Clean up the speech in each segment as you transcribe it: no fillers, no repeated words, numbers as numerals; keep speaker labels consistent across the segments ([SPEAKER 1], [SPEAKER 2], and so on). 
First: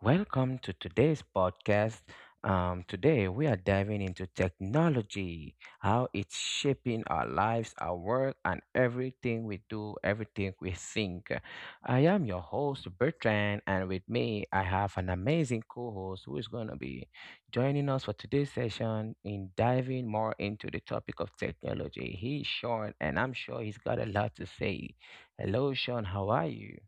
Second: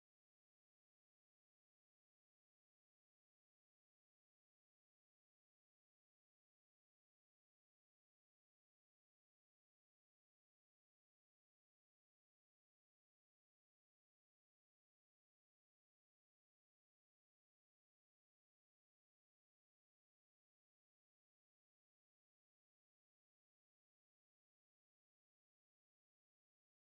[SPEAKER 1] Welcome to today's podcast. Today, we are diving into technology, how it's shaping our lives, our work, and everything we do, everything we think. I am your host, Bertrand, and with me, I have an amazing co host who is going to be joining us for today's session in diving more into the topic of technology. He's Sean, and I'm sure he's got a lot to say. Hello, Sean. How are you?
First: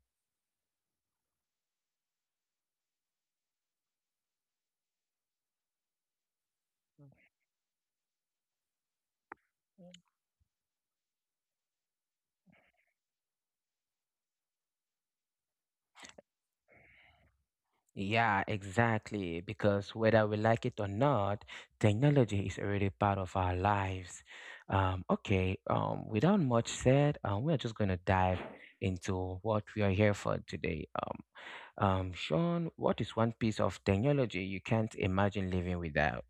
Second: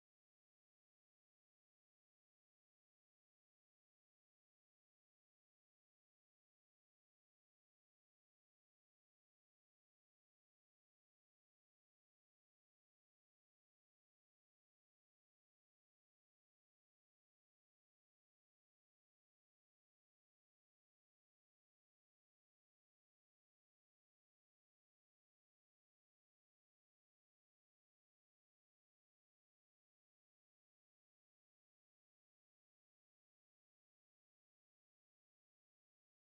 [SPEAKER 1] Yeah, exactly. Because whether we like it or not, technology is already part of our lives. Okay, without much said, we're just going to dive into what we are here for today. Sean, what is one piece of technology you can't imagine living without?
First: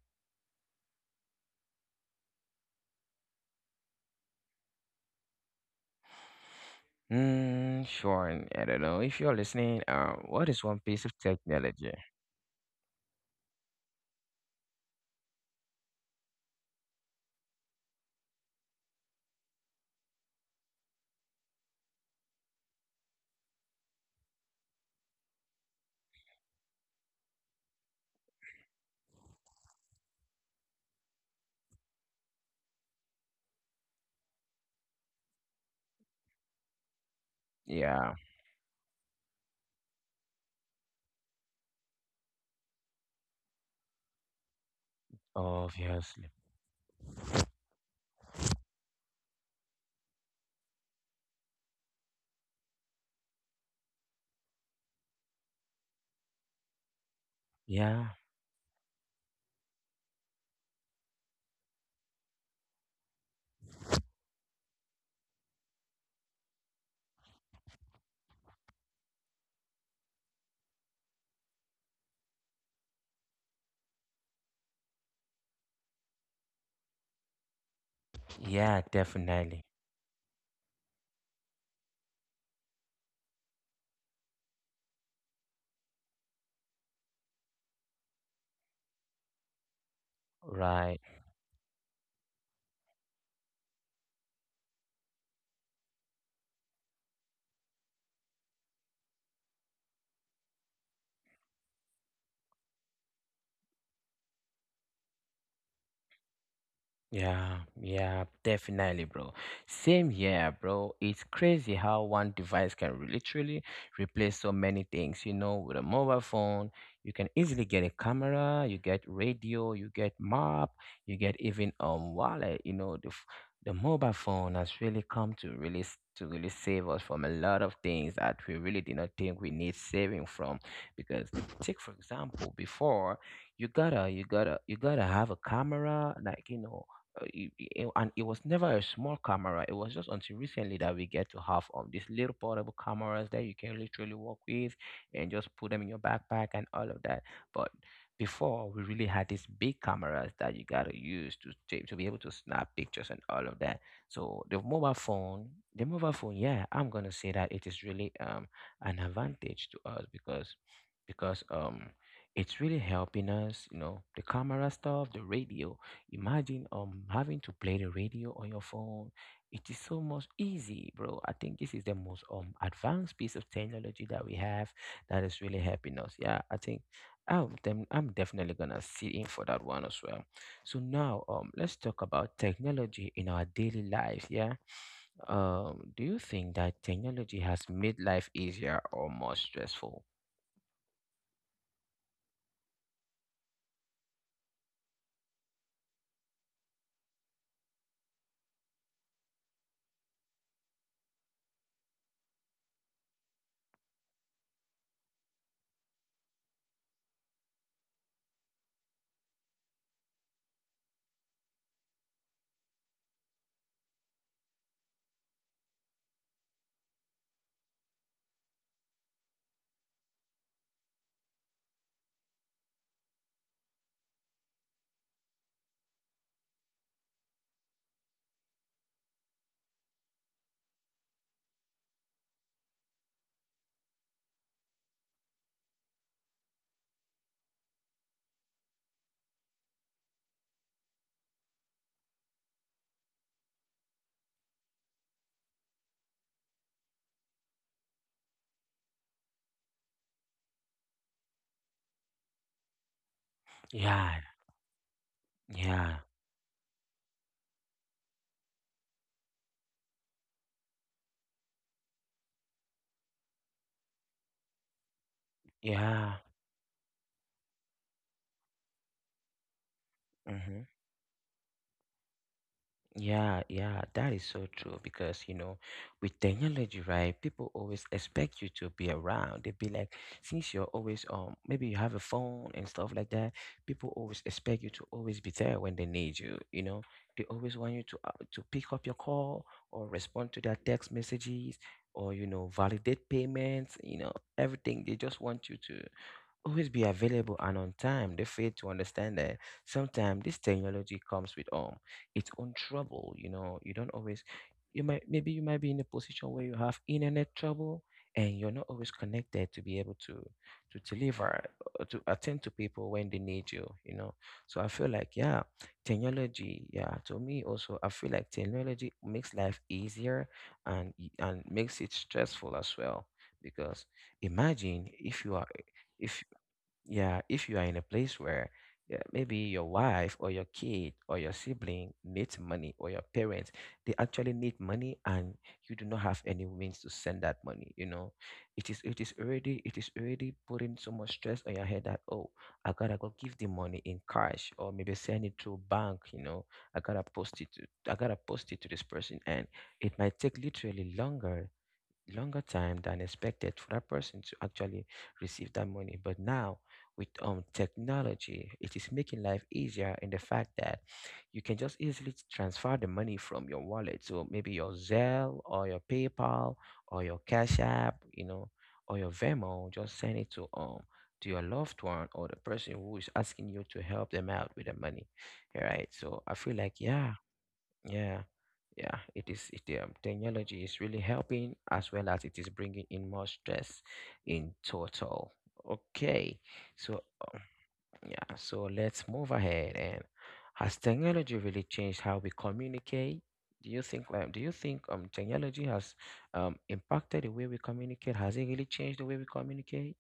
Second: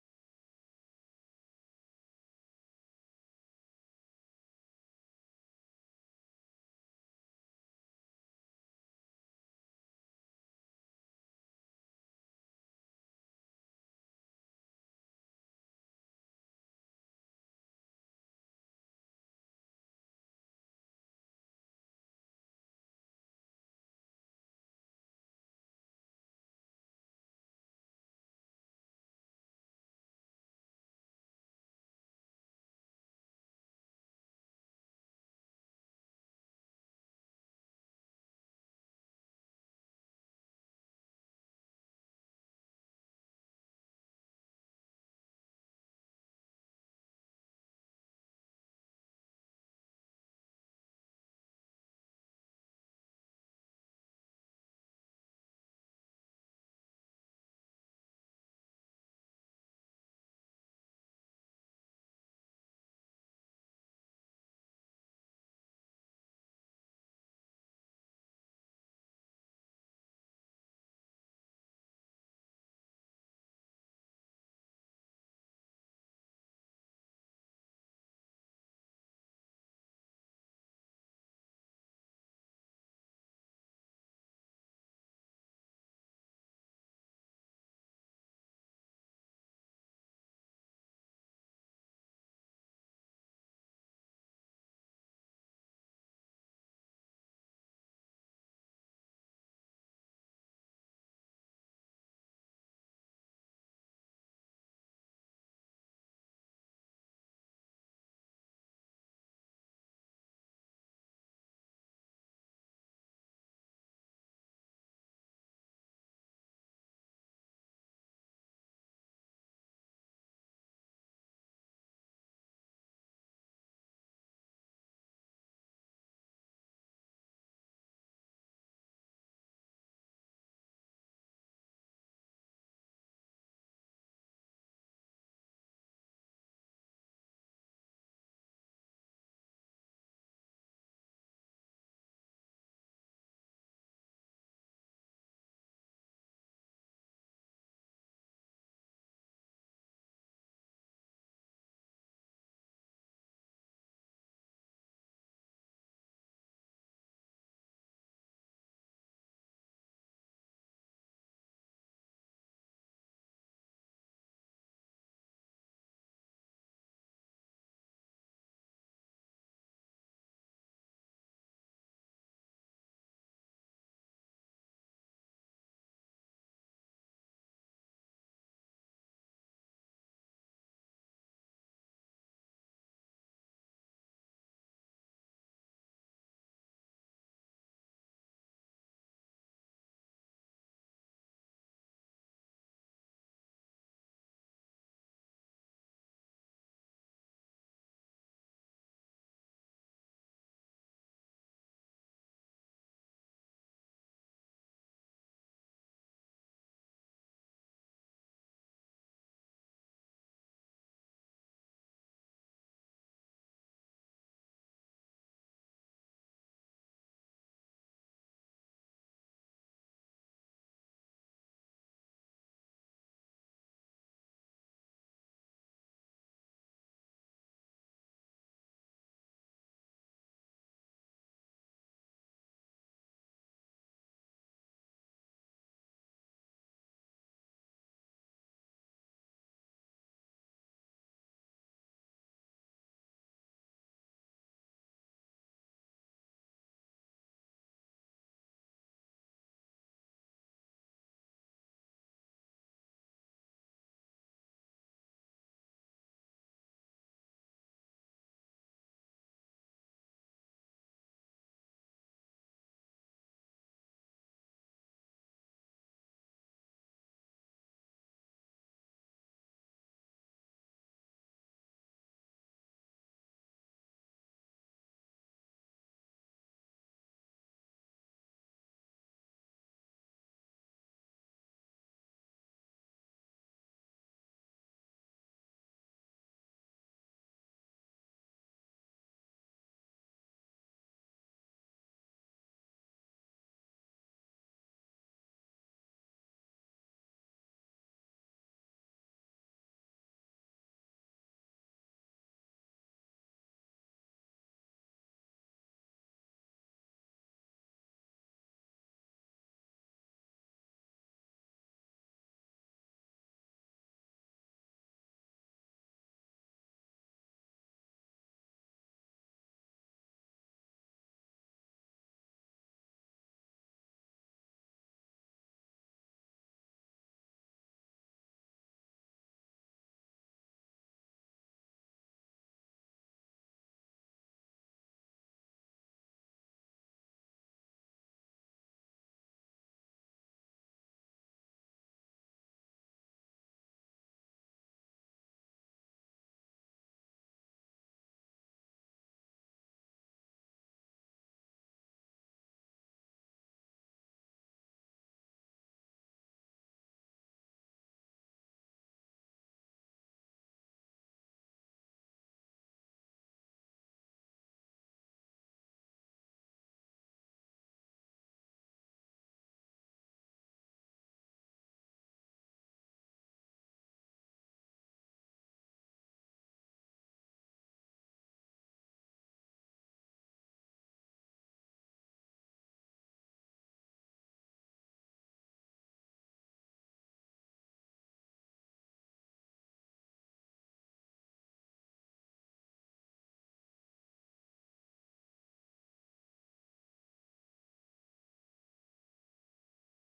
[SPEAKER 1] Hmm, Sean, I don't know. If you're listening, what is one piece of technology? Yeah, obviously. Yeah, yeah, definitely. Right. Yeah, yeah, definitely, bro. Same here, bro. It's crazy how one device can literally replace so many things. You know, with a mobile phone, you can easily get a camera, you get radio, you get map, you get even wallet. You know, the mobile phone has really come to really to really save us from a lot of things that we really did not think we need saving from. Because take for example, before you gotta have a camera, like, you know, and it was never a small camera. It was just until recently that we get to have these little portable cameras that you can literally walk with and just put them in your backpack and all of that. But before we really had these big cameras that you gotta use to to be able to snap pictures and all of that. So the mobile phone, yeah, I'm gonna say that it is really an advantage to us because it's really helping us, you know, the camera stuff, the radio. Imagine having to play the radio on your phone. It is so much easy, bro. I think this is the most advanced piece of technology that we have that is really helping us. Yeah, I think I'm definitely gonna sit in for that one as well. So now let's talk about technology in our daily life. Yeah. Do you think that technology has made life easier or more stressful? Yeah, yeah, yeah. Mm-hmm. Yeah, yeah, that is so true because, you know, with technology, right? People always expect you to be around. They'd be like, since you're always maybe you have a phone and stuff like that. People always expect you to always be there when they need you. You know, they always want you to pick up your call or respond to their text messages or, you know, validate payments. You know, everything. They just want you to always be available and on time. They fail to understand that sometimes this technology comes with its own trouble. You know, you don't always you might maybe you might be in a position where you have internet trouble and you're not always connected to be able to deliver to attend to people when they need you, you know. So I feel like, yeah, technology, yeah, to me also, I feel like technology makes life easier and makes it stressful as well. Because imagine if you are if yeah, if you are in a place where yeah, maybe your wife or your kid or your sibling needs money or your parents, they actually need money and you do not have any means to send that money, you know. It is already putting so much stress on your head that, oh, I gotta go give the money in cash or maybe send it through bank, you know. I gotta post it to I gotta post it to this person and it might take literally longer time than expected for that person to actually receive that money. But now with technology, it is making life easier, in the fact that you can just easily transfer the money from your wallet to maybe your Zelle or your PayPal or your Cash App, you know, or your Venmo. Just send it to your loved one or the person who is asking you to help them out with the money. All right. So I feel like, yeah, yeah, yeah, it is. Technology is really helping as well as it is bringing in more stress in total. Okay, so um, yeah, so let's move ahead. And has technology really changed how we communicate? Do you think? Do you think technology has impacted the way we communicate? Has it really changed the way we communicate?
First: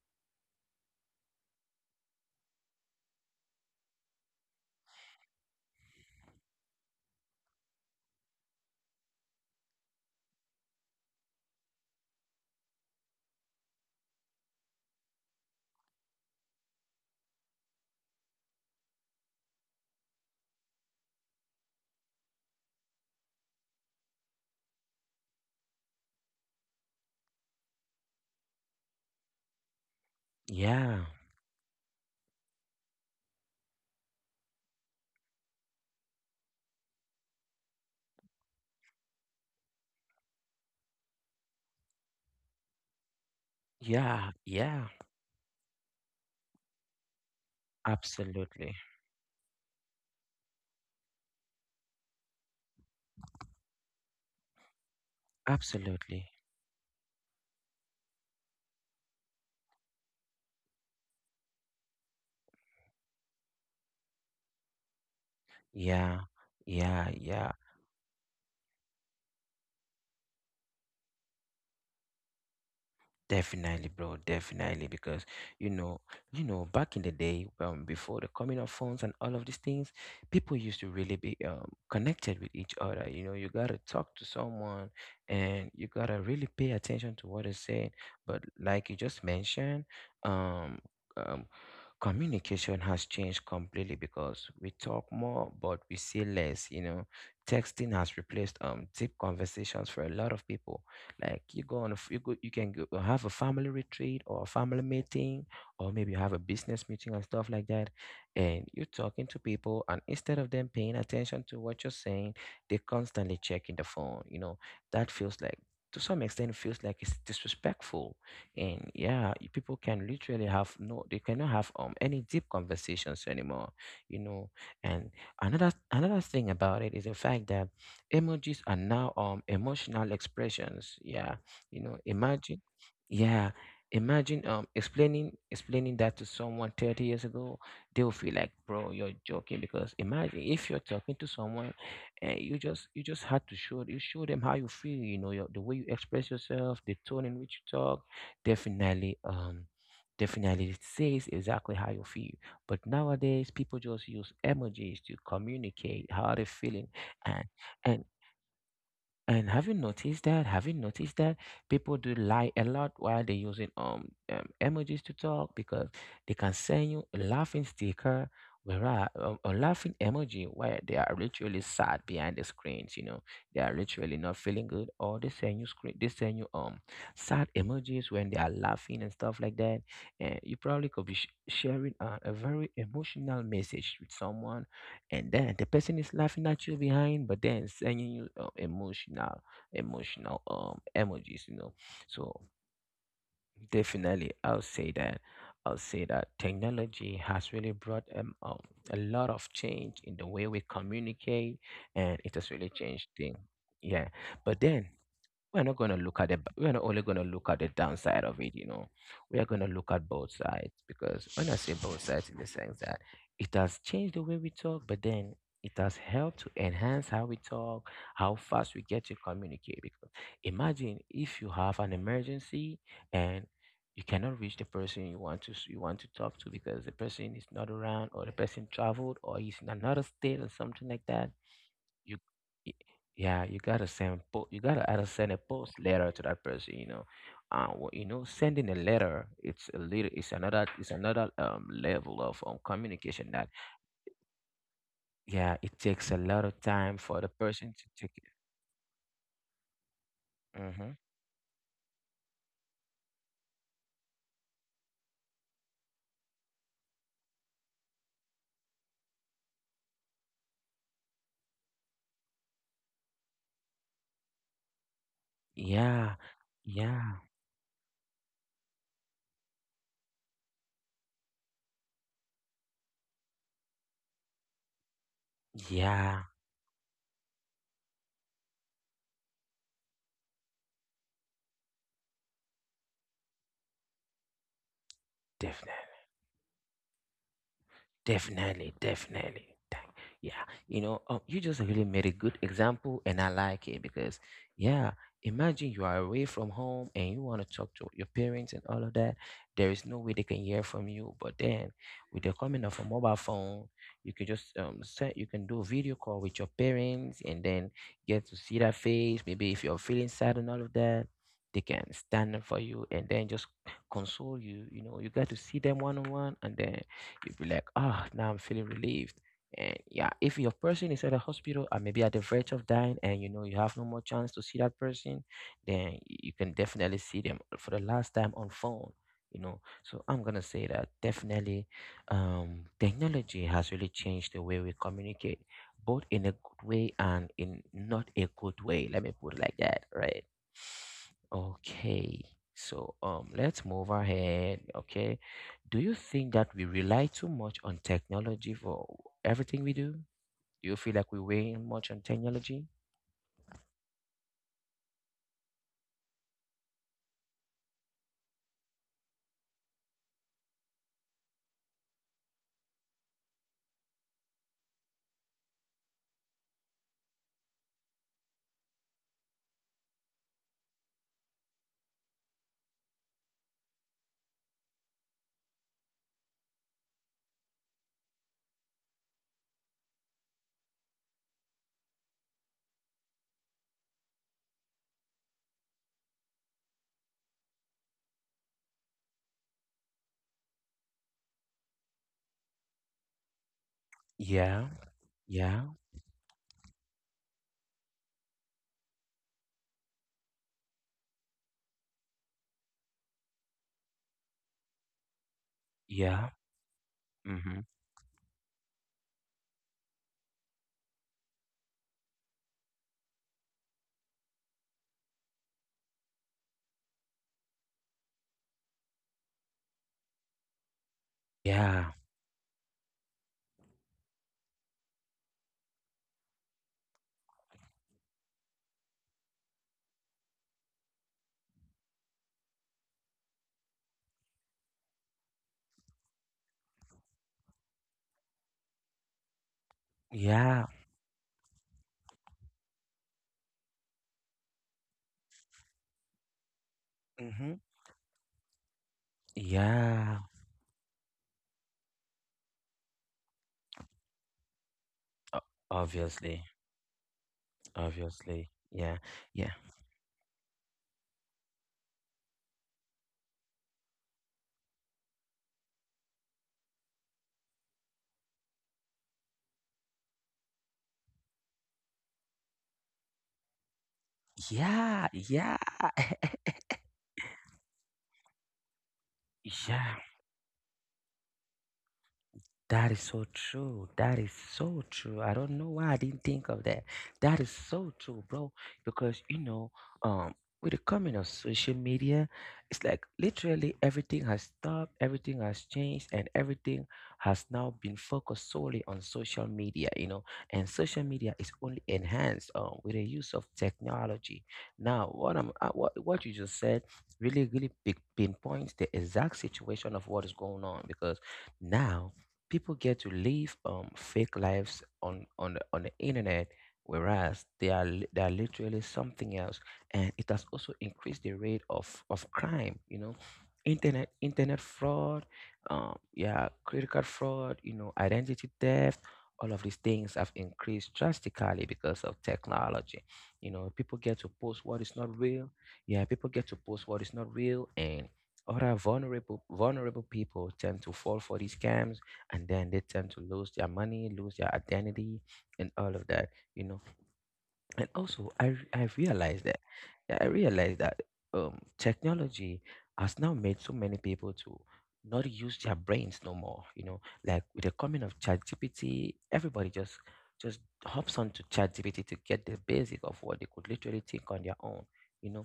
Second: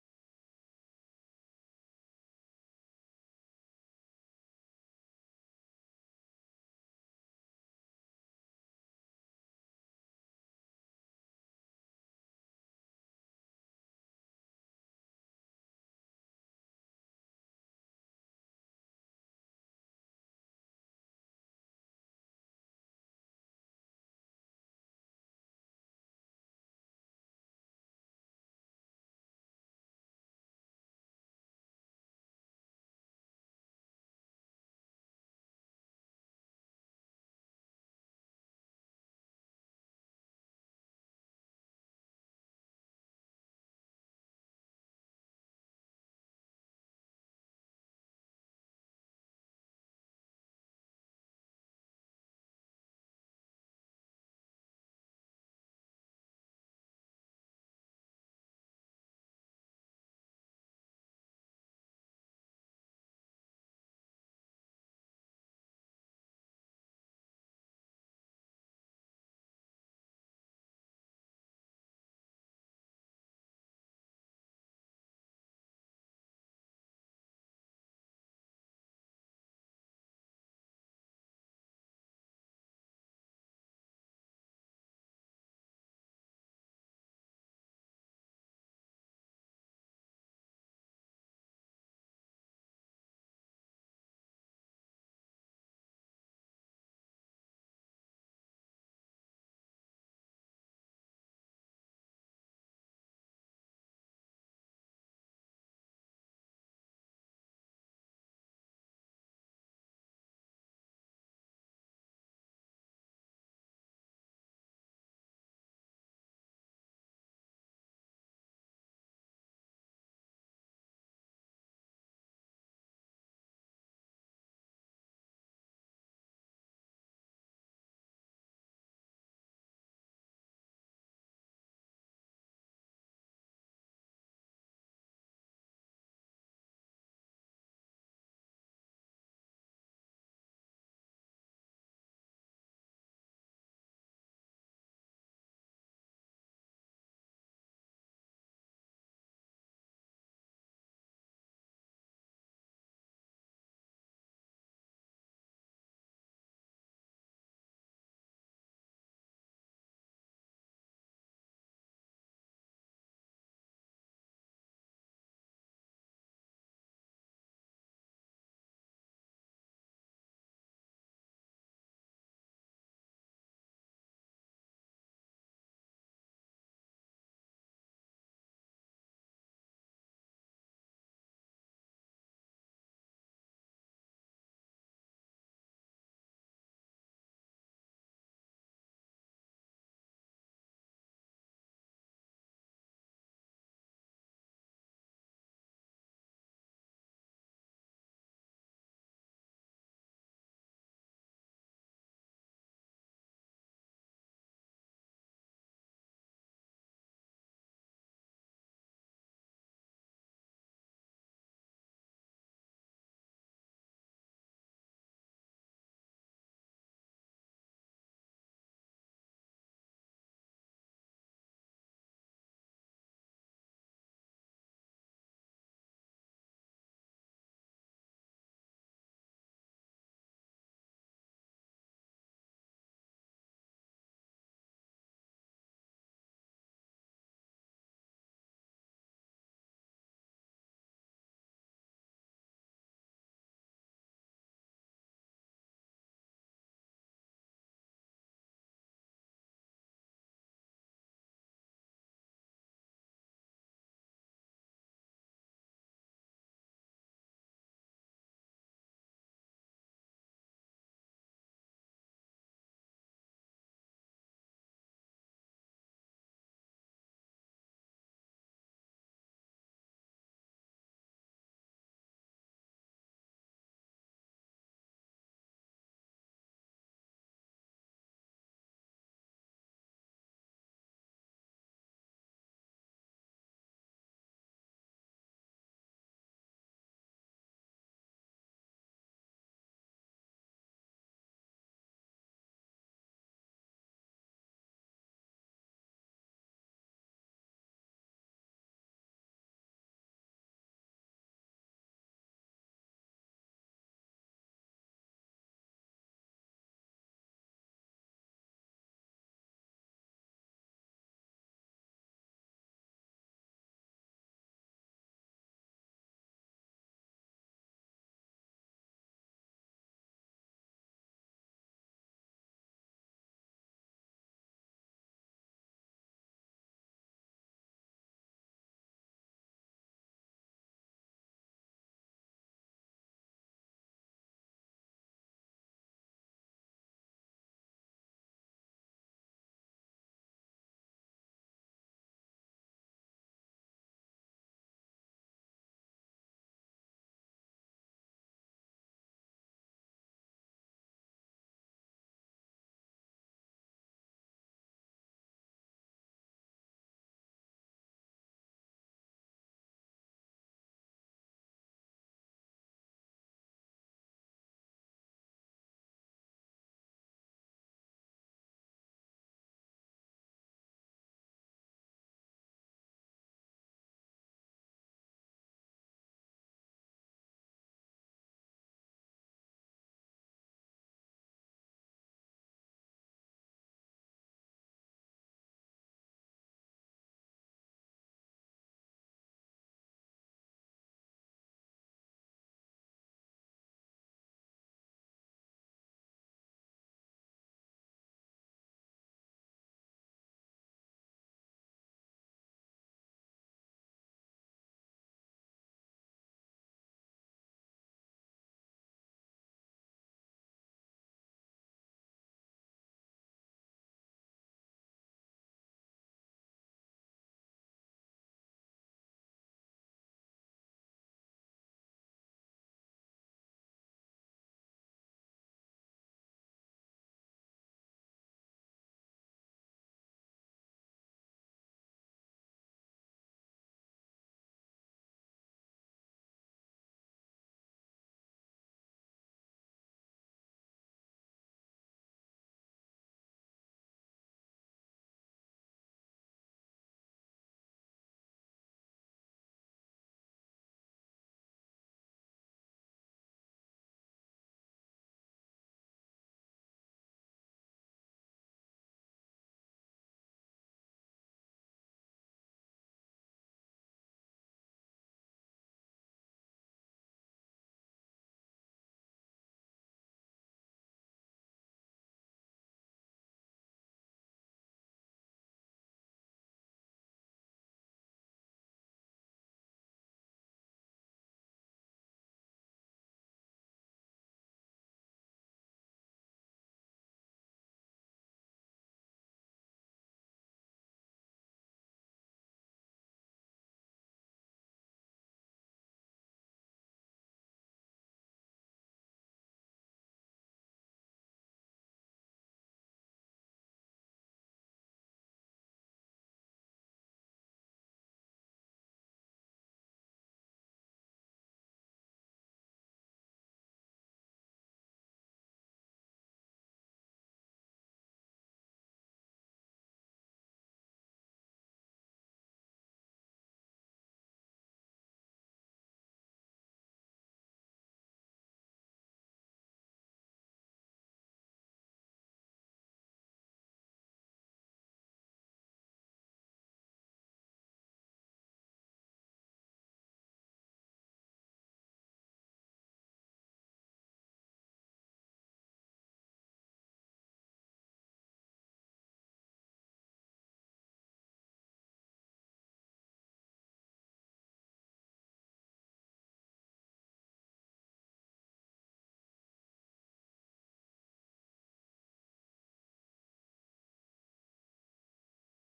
[SPEAKER 1] Yeah, yeah, yeah. Absolutely, absolutely. Yeah, yeah, yeah. Definitely, bro. Definitely, because you know, you know, back in the day, before the coming of phones and all of these things, people used to really be connected with each other. You know, you gotta talk to someone, and you gotta really pay attention to what is said. But like you just mentioned, um, um, communication has changed completely because we talk more, but we say less. You know, texting has replaced deep conversations for a lot of people. Like, you go on, a f- you go, you can go have a family retreat or a family meeting, or maybe you have a business meeting and stuff like that, and you're talking to people, and instead of them paying attention to what you're saying, they're constantly checking the phone. You know, that feels like, to some extent, it feels like it's disrespectful, and yeah, people can literally have no, they cannot have any deep conversations anymore. You know, and another thing about it is the fact that emojis are now emotional expressions, yeah, you know. Imagine, yeah, imagine explaining that to someone 30 years ago. They'll feel like, bro, you're joking. Because imagine if you're talking to someone and you just had to show you show them how you feel. You know, your, the way you express yourself, the tone in which you talk definitely definitely says exactly how you feel. But nowadays people just use emojis to communicate how they're feeling. And and and have you noticed that? Have you noticed that people do lie a lot while they're using emojis to talk, because they can send you a laughing sticker, whereas a laughing emoji, where they are literally sad behind the screens. You know, they are literally not feeling good, or they send you sad emojis when they are laughing and stuff like that. And you probably could be sharing a very emotional message with someone, and then the person is laughing at you behind but then sending you emotional emotional emojis, you know. So definitely, I'll say that technology has really brought a lot of change in the way we communicate and it has really changed things, yeah. But then, we're not only going to look at the downside of it, you know. We are going to look at both sides, because when I say both sides in the sense that it has changed the way we talk, but then it has helped to enhance how we talk, how fast we get to communicate. Because imagine if you have an emergency and you cannot reach the person you want to talk to because the person is not around or the person traveled or is in another state or something like that. you y- yeah, you gotta either send a post letter to that person, you know. You know, sending a letter, it's a little, it's another level of communication that, yeah, it takes a lot of time for the person to take it. Hmm. Yeah, yeah, yeah. Definitely. Definitely, definitely. Thank- Yeah, you know, you just really made a good example, and I like it because, yeah, imagine you are away from home and you want to talk to your parents and all of that. There is no way they can hear from you, but then with the coming of a mobile phone, you can just you can do a video call with your parents and then get to see their face. Maybe if you're feeling sad and all of that, they can stand up for you and then just console you. You know, you got to see them one on one, and then you'd be like, ah, now I'm feeling relieved. And yeah, if your person is at a hospital and maybe at the verge of dying and you know you have no more chance to see that person, then you can definitely see them for the last time on phone, So I'm gonna say that definitely technology has really changed the way we communicate, both in a good way and in not a good way. Let me put it like that, right? Okay. So let's move ahead. Okay. Do you think that we rely too much on technology for everything we do? Do you feel like we weigh in much on technology? Yeah, yeah, yeah, mm-hmm. Yeah, yeah, mm-hmm. Yeah. O- Obviously, obviously, yeah, yeah, yeah, yeah, yeah. That is so true. That is so true. I don't know why I didn't think of that. That is so true, bro. Because um, with the coming of social media, it's like literally everything has stopped, everything has changed, and everything has now been focused solely on social media, you know. And social media is only enhanced with the use of technology. Now, what I'm what you just said really pinpoints the exact situation of what is going on because now people get to live fake lives on the internet whereas they are literally something else, and it has also increased the rate of crime, you know, internet fraud, yeah, credit card fraud, you know, identity theft, all of these things have increased drastically because of technology. You know, people get to post what is not real. Yeah, people get to post what is not real, and other vulnerable people tend to fall for these scams, and then they tend to lose their money, lose their identity, and all of that, you know. And also I realized that, yeah, I realized that technology has now made so many people to not use their brains no more, you know, like with the coming of ChatGPT, everybody just hops onto ChatGPT to get the basic of what they could literally think on their own, you know.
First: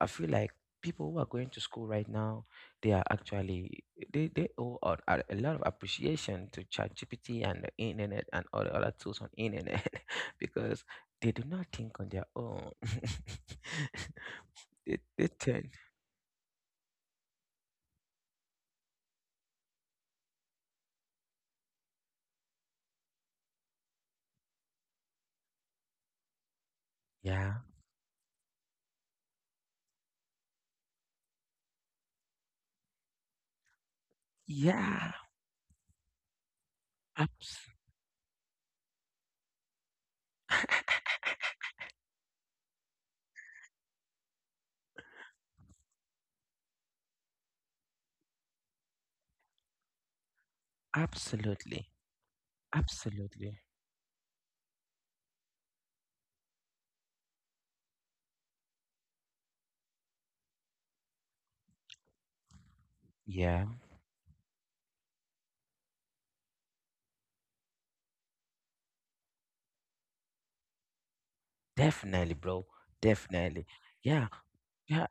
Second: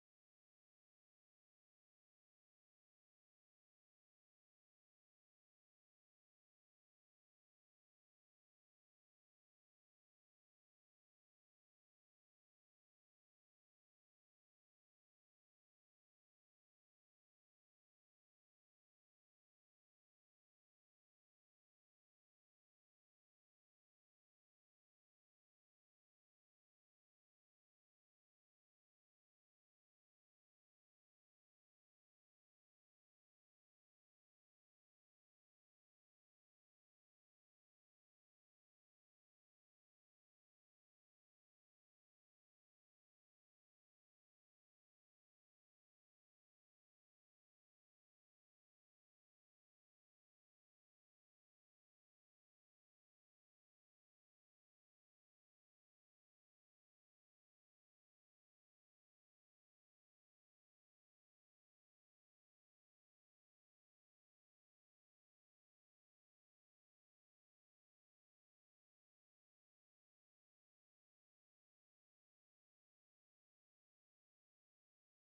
[SPEAKER 1] I feel like people who are going to school right now, they are actually they owe a lot of appreciation to ChatGPT and the internet and all the other tools on internet, because they do not think on their own. They, they tend. Yeah. Yeah. Abs- absolutely. Absolutely. Yeah. Definitely, bro. Definitely. Yeah. Yeah.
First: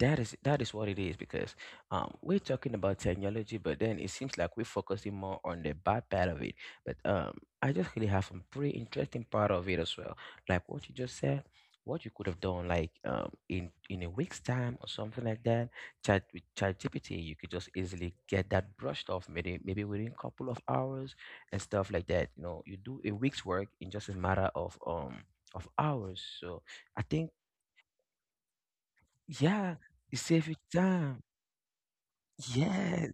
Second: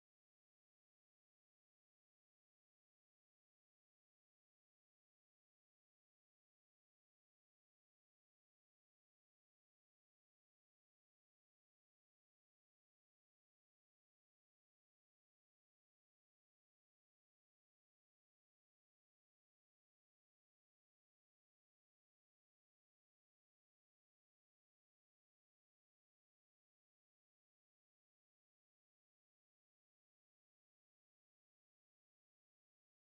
[SPEAKER 1] That is what it is because, we're talking about technology, but then it seems like we're focusing more on the bad part of it. But I just really have some pretty interesting part of it as well, like what you just said, what you could have done, like in a week's time or something like that. Chat with ChatGPT, you could just easily get that brushed off, maybe within a couple of hours and stuff like that. You know, you do a week's work in just a matter of of hours. So I think, yeah, it saves you time. Yes,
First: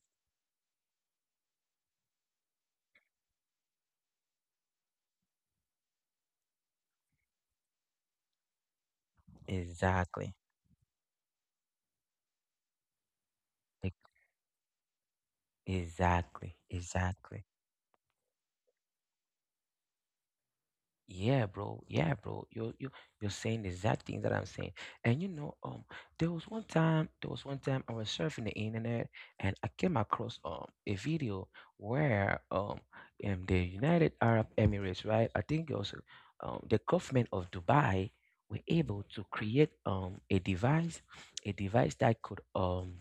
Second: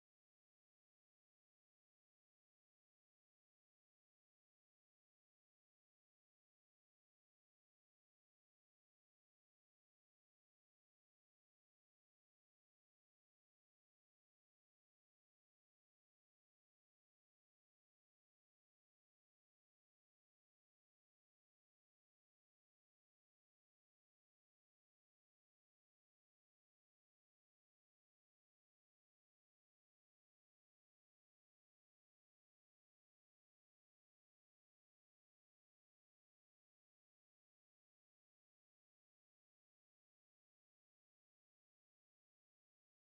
[SPEAKER 1] exactly. Like, exactly, exactly. Yeah, bro. Yeah, bro. You're saying the exact thing that I'm saying. And you know, there was one time, there was one time I was surfing the internet, and I came across a video where in the United Arab Emirates, right? I think it was the government of Dubai were able to create a device that could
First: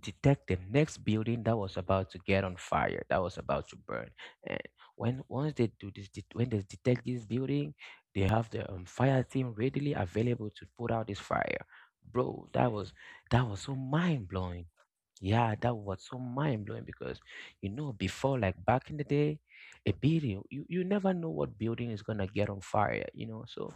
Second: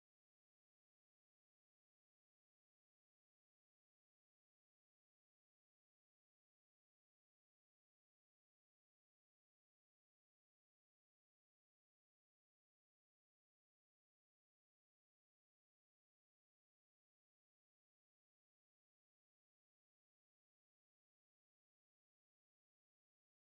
[SPEAKER 1] detect the next building that was about to get on fire, that was about to burn. And when once they do this, when they detect this building, they have the fire team readily available to put out this fire. Bro, that was so mind blowing. Yeah, that was so mind blowing because, you know, before, like back in the day, you never know what building is gonna get on fire. You know, so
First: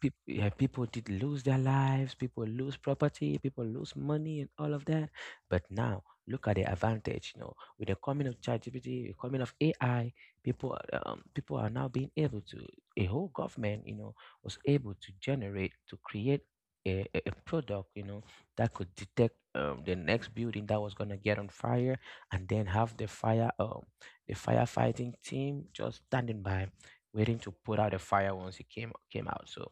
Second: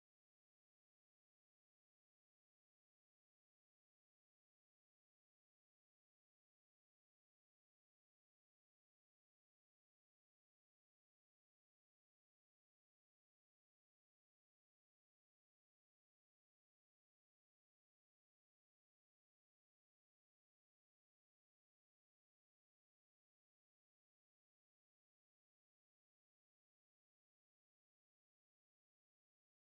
[SPEAKER 1] peop yeah, people did lose their lives, people lose property, people lose money, and all of that. But now, look at the advantage. You know, with the coming of ChatGPT, the coming of AI, people are now being able to. A whole government, you know, was able to generate to create a product, you know, that could detect the next building that was gonna get on fire, and then have the fire the firefighting team just standing by waiting to put out the fire once it came out. So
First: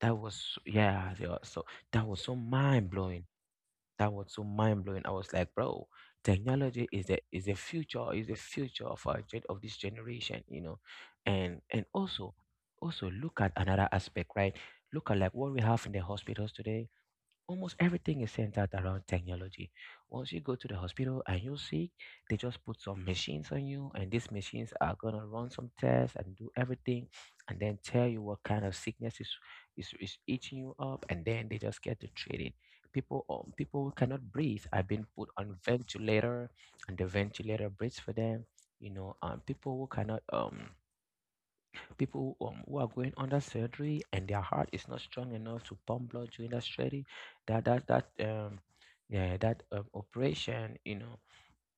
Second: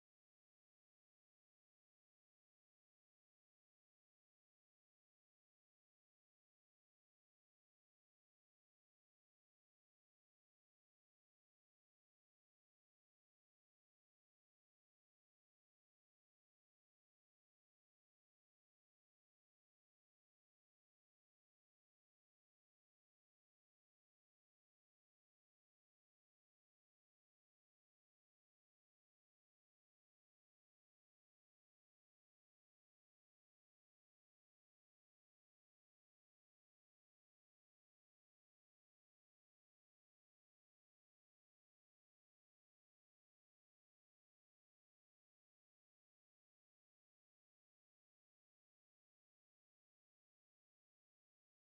[SPEAKER 1] yeah, they are so, that was so mind blowing. That was so mind blowing. I was like, bro, technology is the future, is the future of of this generation, you know. And also, also look at another aspect, right? Look at like what we have in the hospitals today, almost everything is centered around technology. Once you go to the hospital and you're sick, they just put some machines on you, and these machines are gonna run some tests and do everything, and then tell you what kind of sickness is eating you up, and then they just get to treat it. People who cannot breathe have been put on ventilator, and the ventilator breathes for them. You know, people who cannot people who are going under surgery and their heart is not strong enough to pump blood during that surgery, that yeah, that operation, you know,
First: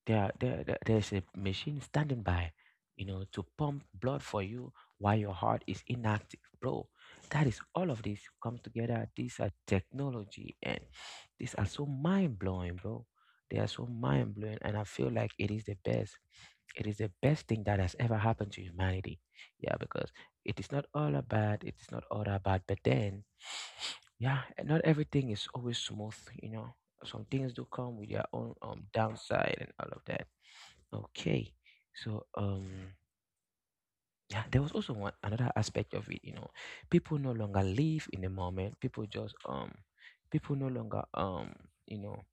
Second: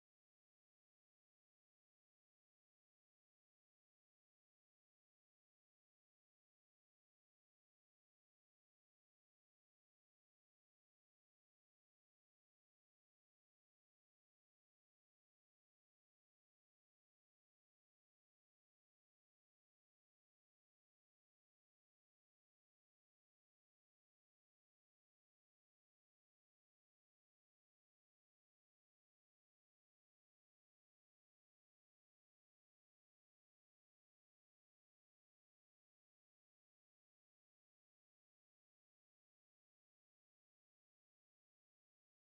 [SPEAKER 1] there's a machine standing by, you know, to pump blood for you while your heart is inactive, bro. That is, all of this come together, these are technology, and these are so mind-blowing, bro. They are so mind-blowing, and I feel like it is the best, it is the best thing that has ever happened to humanity. Yeah, because it is not all about, but then, yeah, not everything is always smooth, you know. Some things do come with their own downside and all of that. Okay, so yeah, there was also one another aspect of it. You know, people no longer live in the moment. People no longer you know,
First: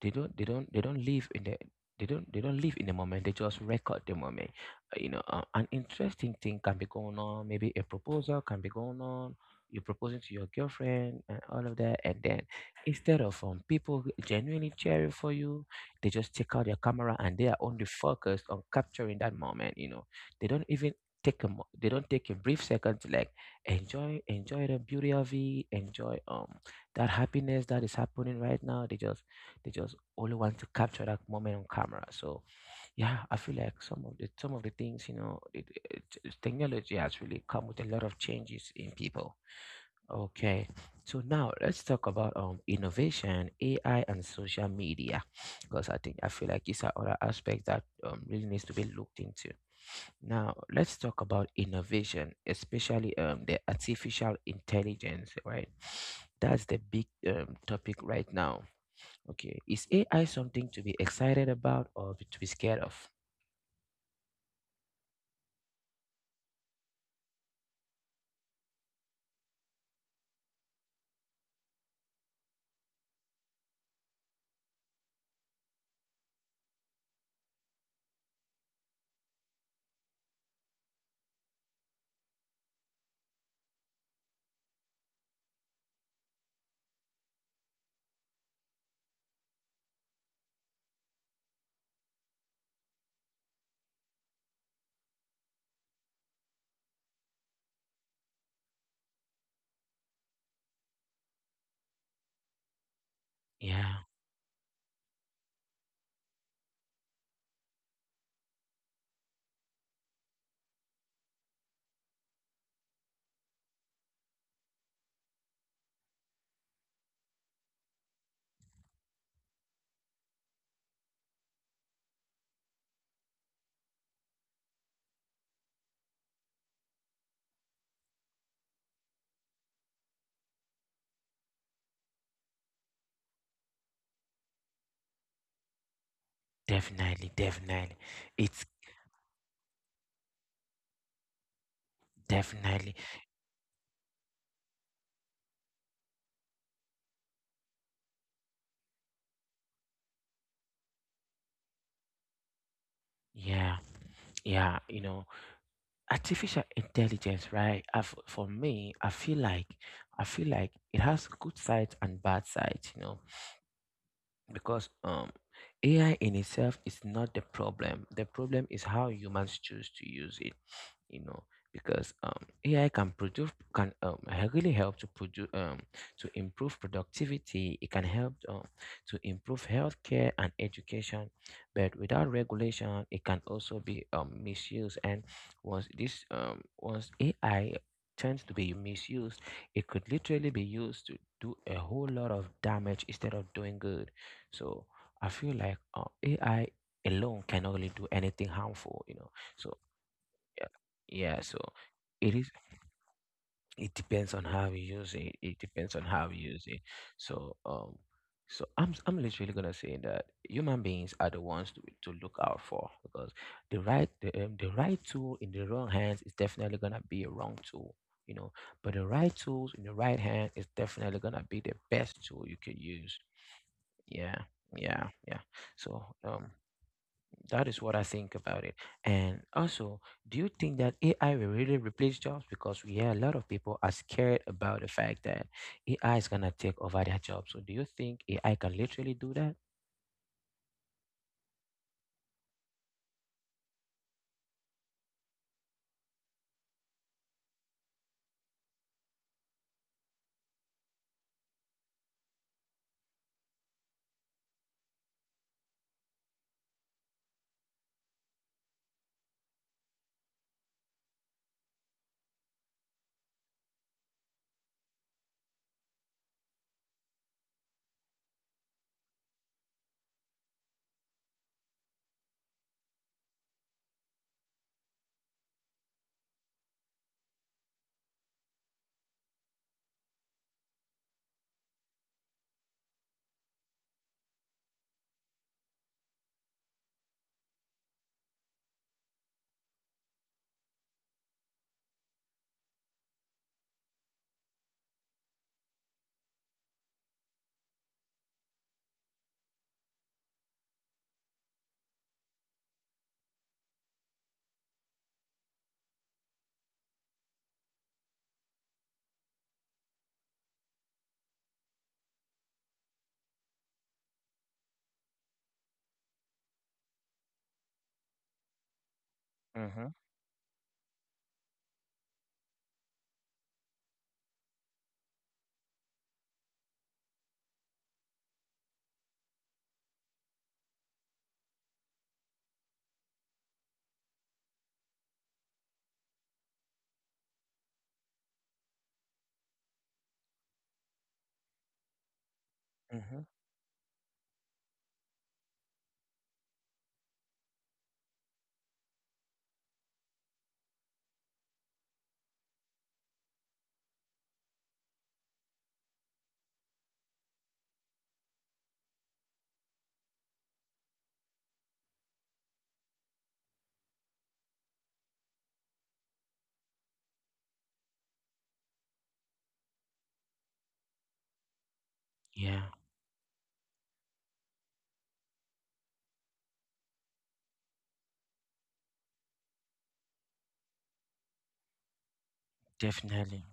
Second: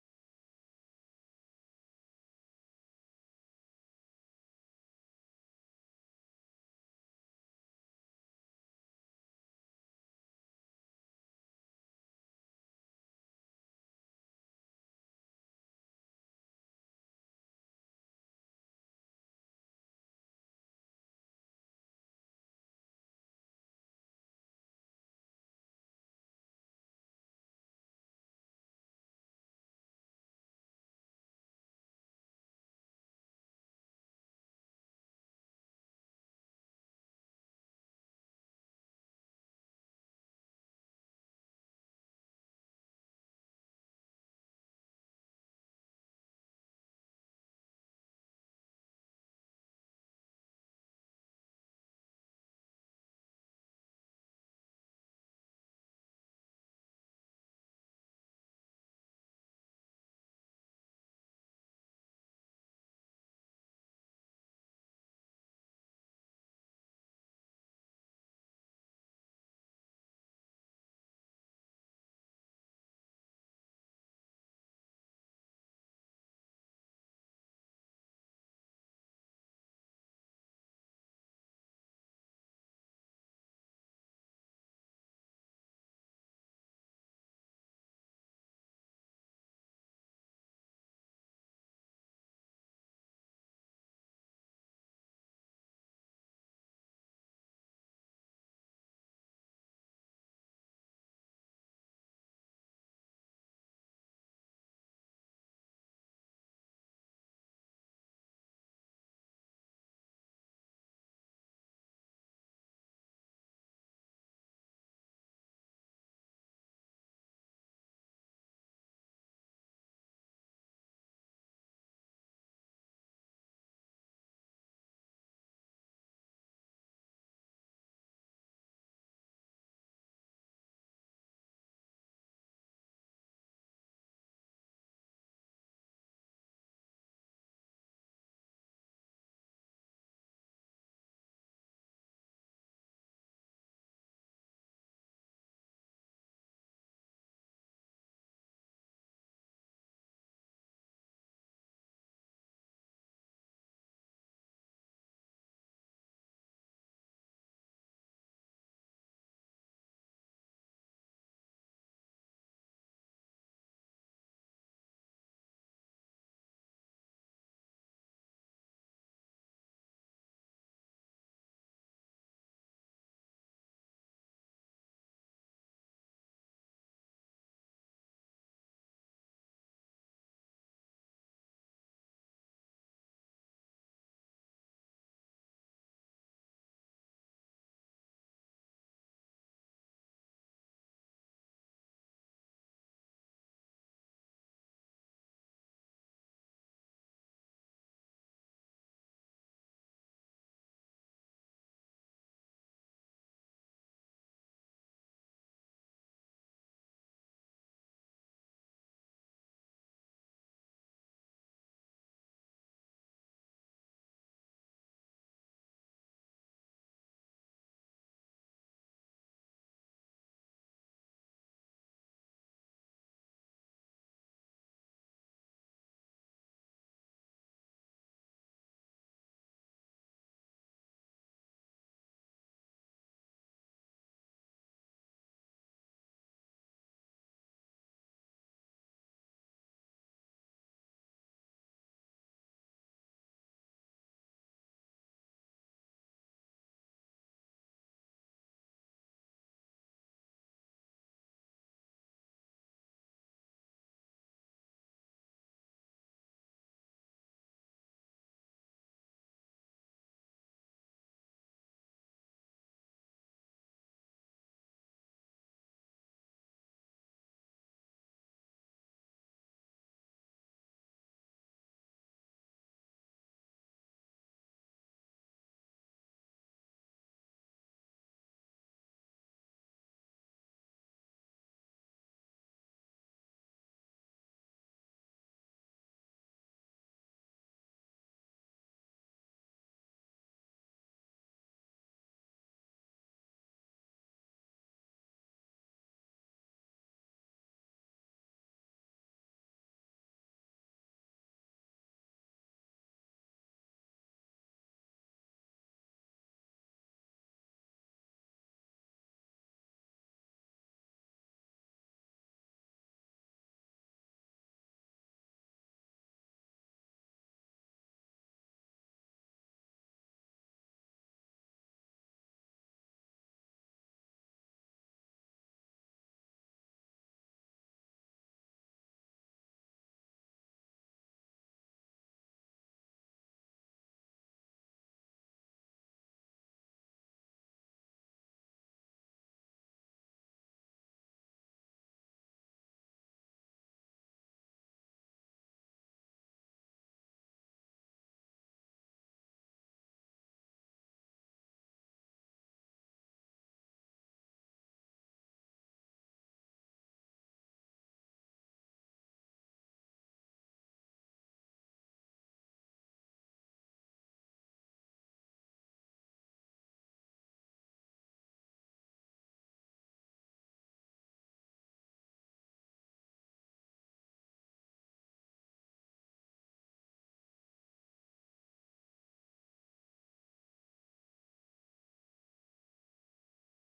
[SPEAKER 1] they don't they don't they don't live in the they don't live in the moment, they just record the moment. You know, an interesting thing can be going on, maybe a proposal can be going on, you're proposing to your girlfriend and all of that, and then instead of people genuinely cheering for you, they just take out their camera and they are only focused on capturing that moment, you know. They don't even they don't take a brief second to like enjoy the beauty of it, enjoy that happiness that is happening right now, they just only want to capture that moment on camera. So yeah, I feel like some of the things, you know, technology has really come with a lot of changes in people. Okay, so now let's talk about innovation, AI, and social media because I feel like these are other aspects that really needs to be looked into. Now let's talk about innovation, especially the artificial intelligence, right? That's the big topic right now. Okay, is AI something to be excited about or to be scared of? Yeah, definitely, definitely. It's definitely, yeah, yeah. You know, artificial intelligence, right? I f for me, I feel like it has good sides and bad sides. You know, because AI in itself is not the problem. The problem is how humans choose to use it. You know, because AI can really help to produce to improve productivity. It can help to improve healthcare and education, but without regulation, it can also be misused. And once this once AI turns to be misused, it could literally be used to do a whole lot of damage instead of doing good. So I feel like AI alone cannot really do anything harmful, you know. So yeah, yeah. So it is. It depends on how you use it. It depends on how you use it. So so I'm literally gonna say that human beings are the ones to look out for because the right the right tool in the wrong hands is definitely gonna be a wrong tool. You know, but the right tools in the right hand is definitely gonna be the best tool you can use. Yeah, yeah, yeah. So that is what I think about it. And also, do you think that AI will really replace jobs? Because we hear a lot of people are scared about the fact that AI is gonna take over their jobs. So do you think AI can literally do that? Mm-hmm. Mm-hmm. Yeah, definitely,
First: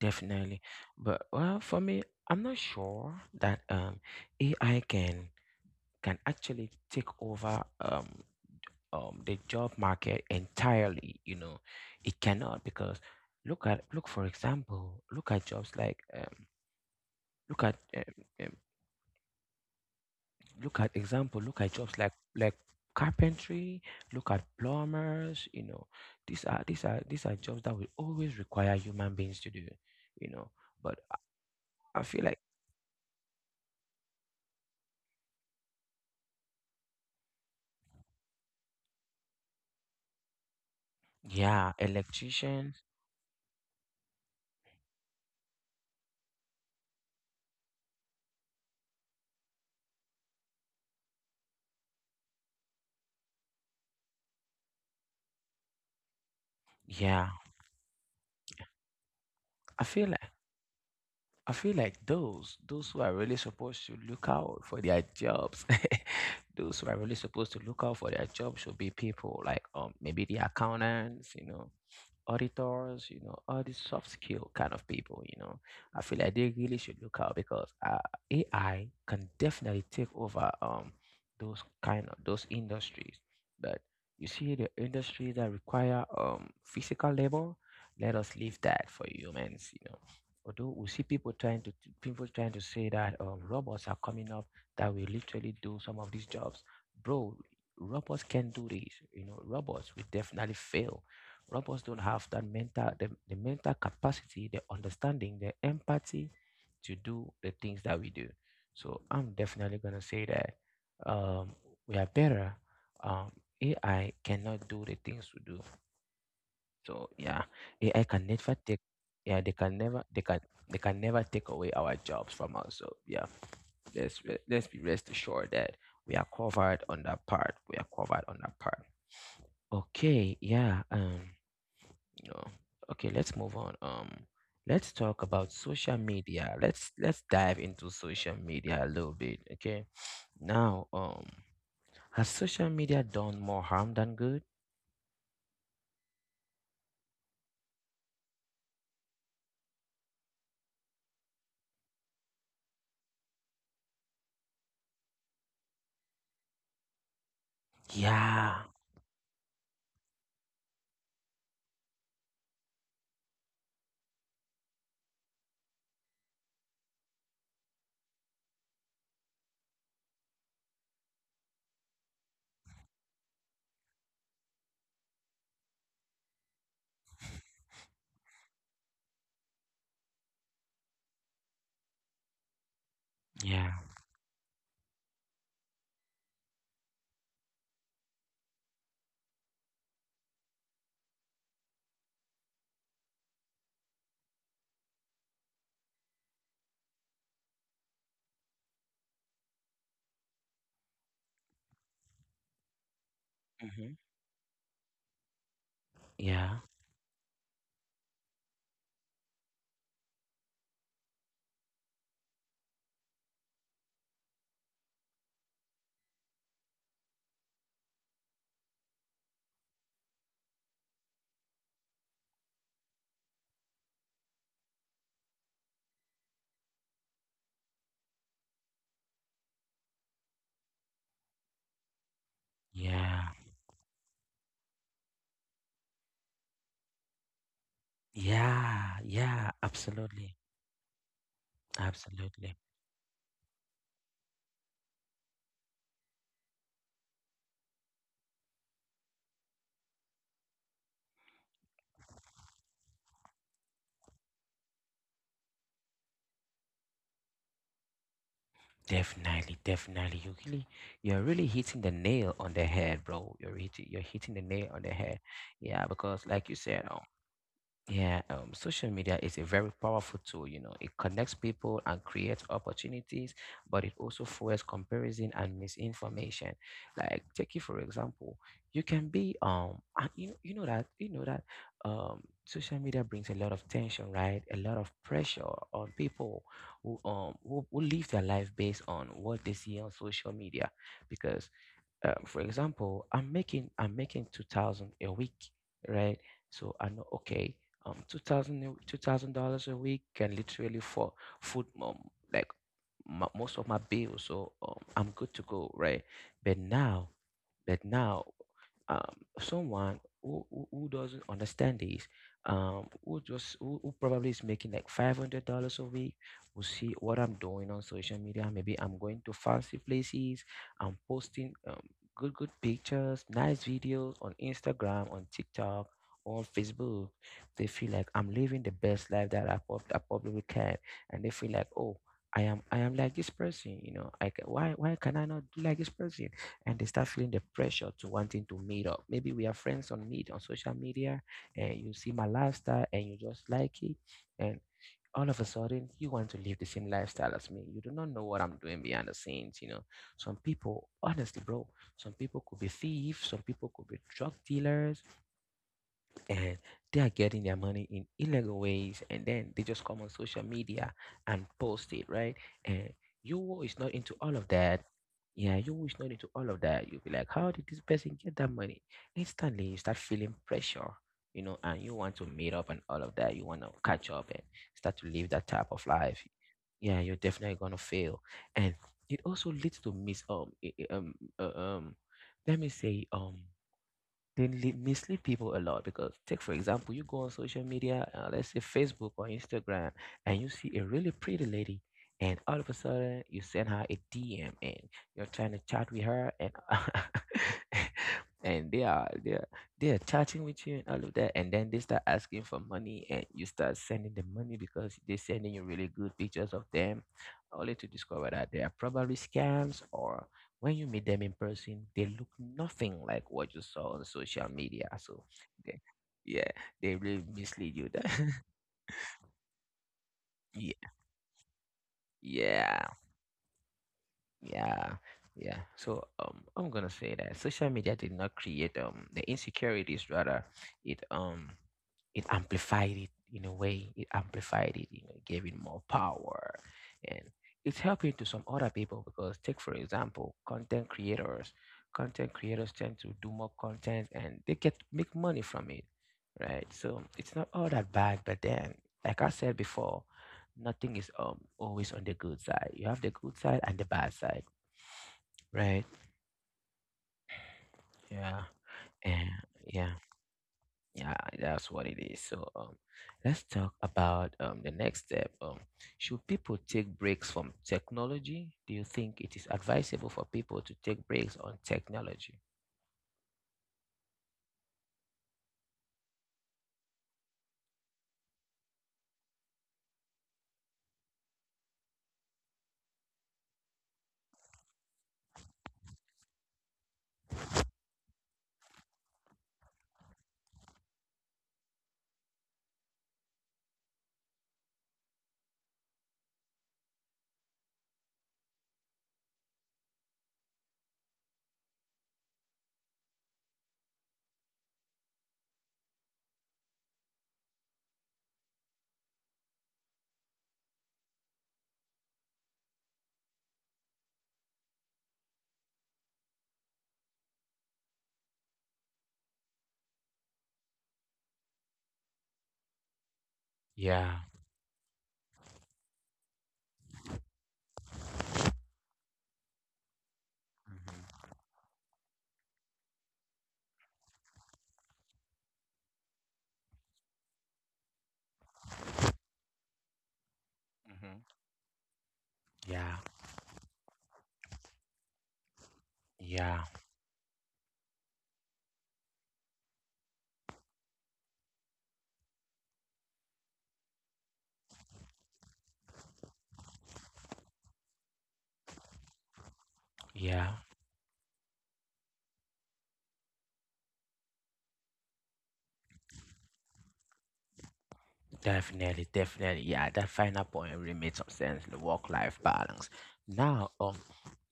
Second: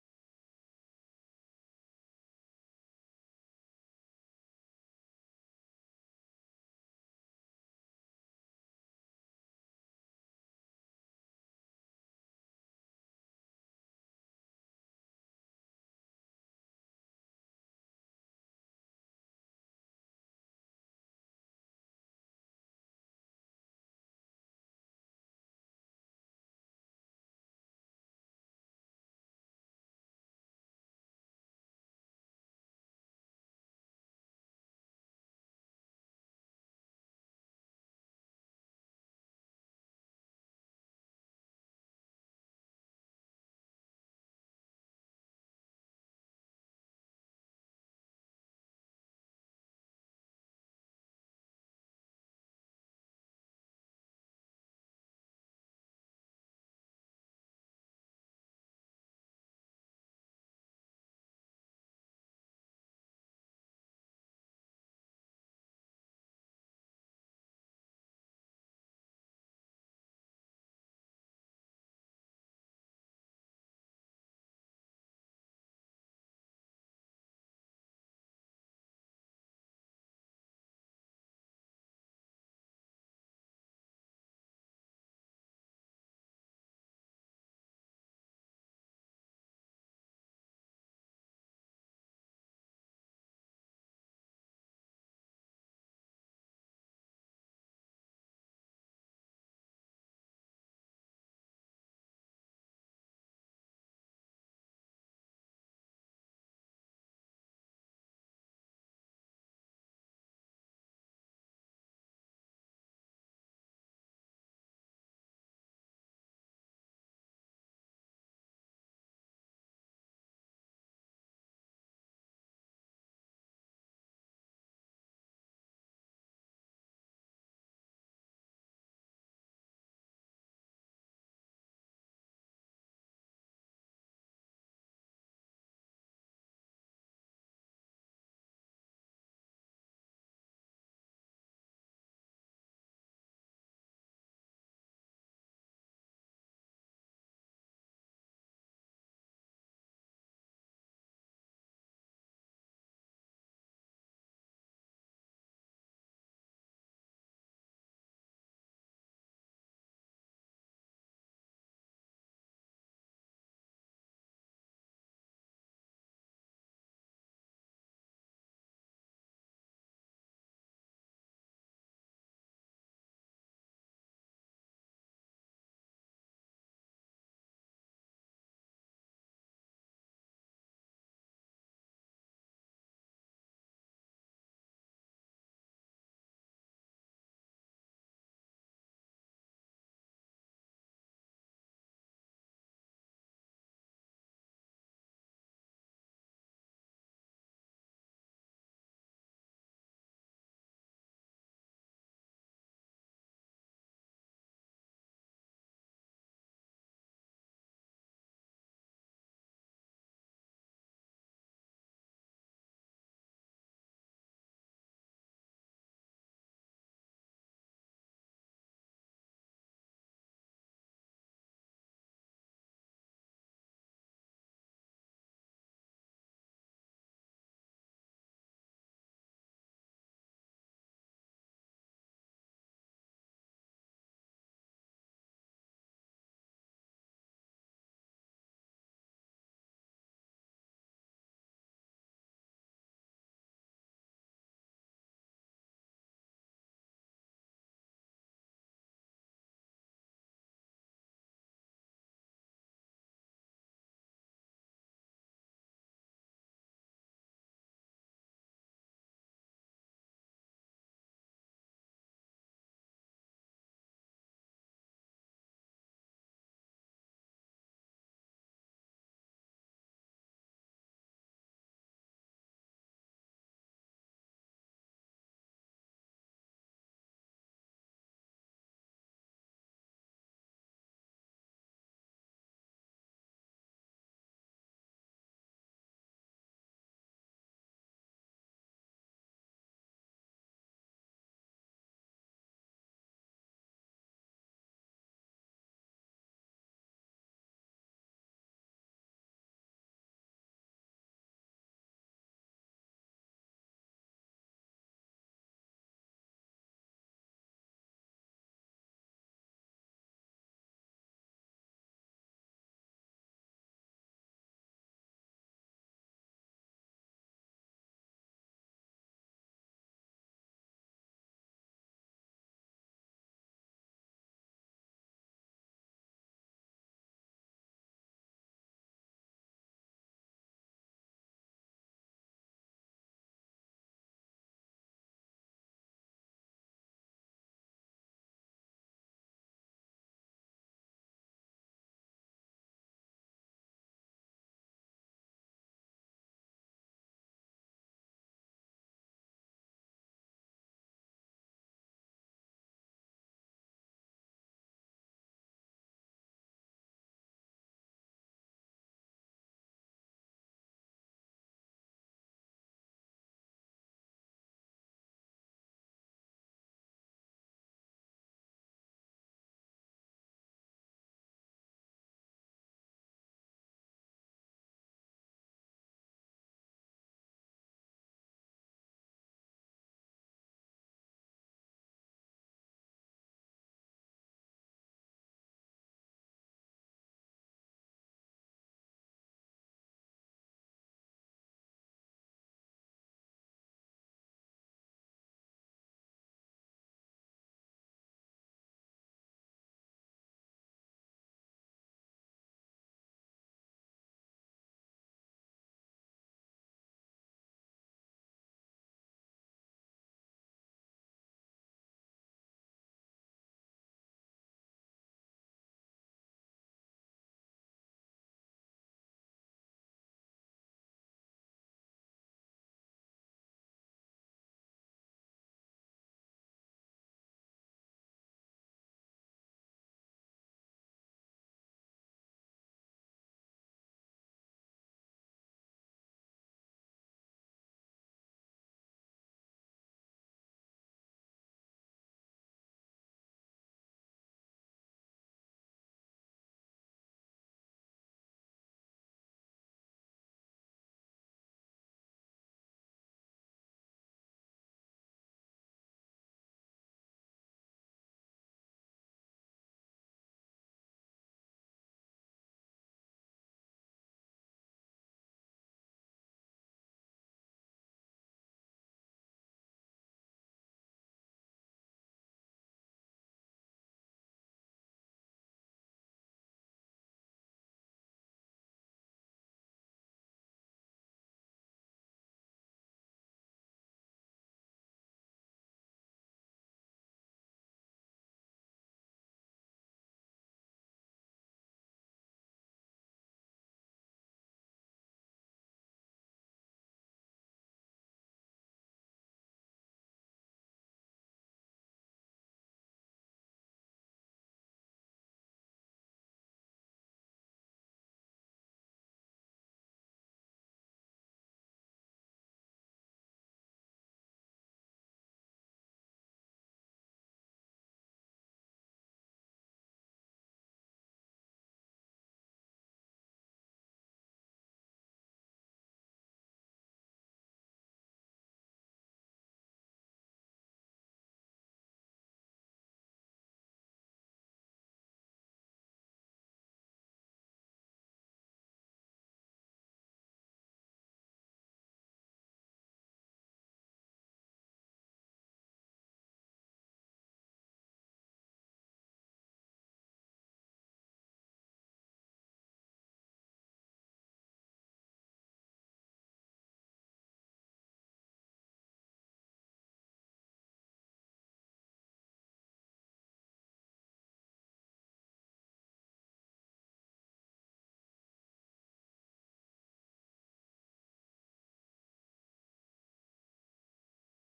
[SPEAKER 1] definitely. But well, for me, I'm not sure that AI can actually take over. The job market entirely. It cannot because look for example, look at jobs like, look at um, um, look at example, look at jobs like, carpentry. Look at plumbers. These are jobs that will always require human beings to do you know but I feel like, yeah, electricians. Yeah, i feel like I feel like those who are really supposed to look out for their jobs, those who are really supposed to look out for their jobs should be people like, maybe, the accountants, auditors, all these soft skill kind of people. I feel like they really should look out because AI can definitely take over those kind of those industries. But you see, the industries that require physical labor, let us leave that for humans. Although we see people trying to say that, robots are coming up that will literally do some of these jobs, bro. Robots can do this. Robots will definitely fail. Robots don't have the mental capacity, the understanding, the empathy to do the things that we do. So I'm definitely going to say that, um, we are better. Um, AI cannot do the things we do. So, yeah, ai can never take yeah, they can never take away our jobs from us. So, yeah, let's be rest assured that we are covered on that part, we are covered on that part. Okay, yeah, no. Okay, let's move on. Let's talk about social media. Let's dive into social media a little bit. Okay. Now, has social media done more harm than good? Yeah. Yeah. Hmm. Yeah. Yeah. Yeah. Yeah. Absolutely. Absolutely. Definitely. Definitely. You're really hitting the nail on the head, bro. You're hitting the nail on the head. Yeah, because like you said, yeah, social media is a very powerful tool. You know, it connects people and creates opportunities, but it also fuels comparison and misinformation. Like, take it for example. You can be and You know that, social media brings a lot of tension, right? A lot of pressure on people who live their life based on what they see on social media, because for example, I'm making 2000 a week, right? So I know, okay, 2000 2000 dollars a week can literally for food, like most of my bills, so I'm good to go, right? But now but now, someone who doesn't understand this, who just, who probably is making like $500 a week, will see what I'm doing on social media. Maybe I'm going to fancy places, I'm posting, um, good pictures, nice videos on Instagram, on TikTok, on Facebook. They feel like I'm living the best life that I probably can, and they feel like, oh, I am like this person. I ca- why can I not do like this person? And they start feeling the pressure to wanting to meet up. Maybe we are friends on social media, and you see my lifestyle and you just like it, and all of a sudden you want to live the same lifestyle as me. You do not know what I'm doing behind the scenes. Some people, honestly, bro, some people could be thieves, some people could be drug dealers, and they are getting their money in illegal ways and then they just come on social media and post it, right? And you is not into all of that. Yeah, you is not into all of that. You'll be like, how did this person get that money? Instantly you start feeling pressure, and you want to meet up, and all of that, you want to catch up and start to live that type of life. Yeah, you're definitely gonna fail. And it also leads to let me say mislead people a lot, because take for example, you go on social media, let's say Facebook or Instagram, and you see a really pretty lady, and all of a sudden you send her a DM, and you're trying to chat with her, and and they are chatting with you and all of that, and then they start asking for money, and you start sending them money because they're sending you really good pictures of them, only to discover that they are probably scams, or when you meet them in person, they look nothing like what you saw on social media. So, they, yeah, they really mislead you. That Yeah, yeah, yeah, yeah. So, I'm gonna say that social media did not create the insecurities, rather, it um it amplified it, in a way it amplified it, gave it more power. And it's helping to some other people, because take for example, Content creators tend to do more content, and they get make money from it, right? So it's not all that bad. But then, like I said before, nothing is always on the good side. You have the good side and the bad side, right? Yeah. And, yeah. Yeah, that's what it is. So, let's talk about, the next step. Should people take breaks from technology? Do you think it is advisable for people to take breaks on technology? Yeah. Hmm. Hmm. Yeah. Yeah. Yeah. Definitely, definitely. Yeah, that final point really made some sense. The work-life balance. Now,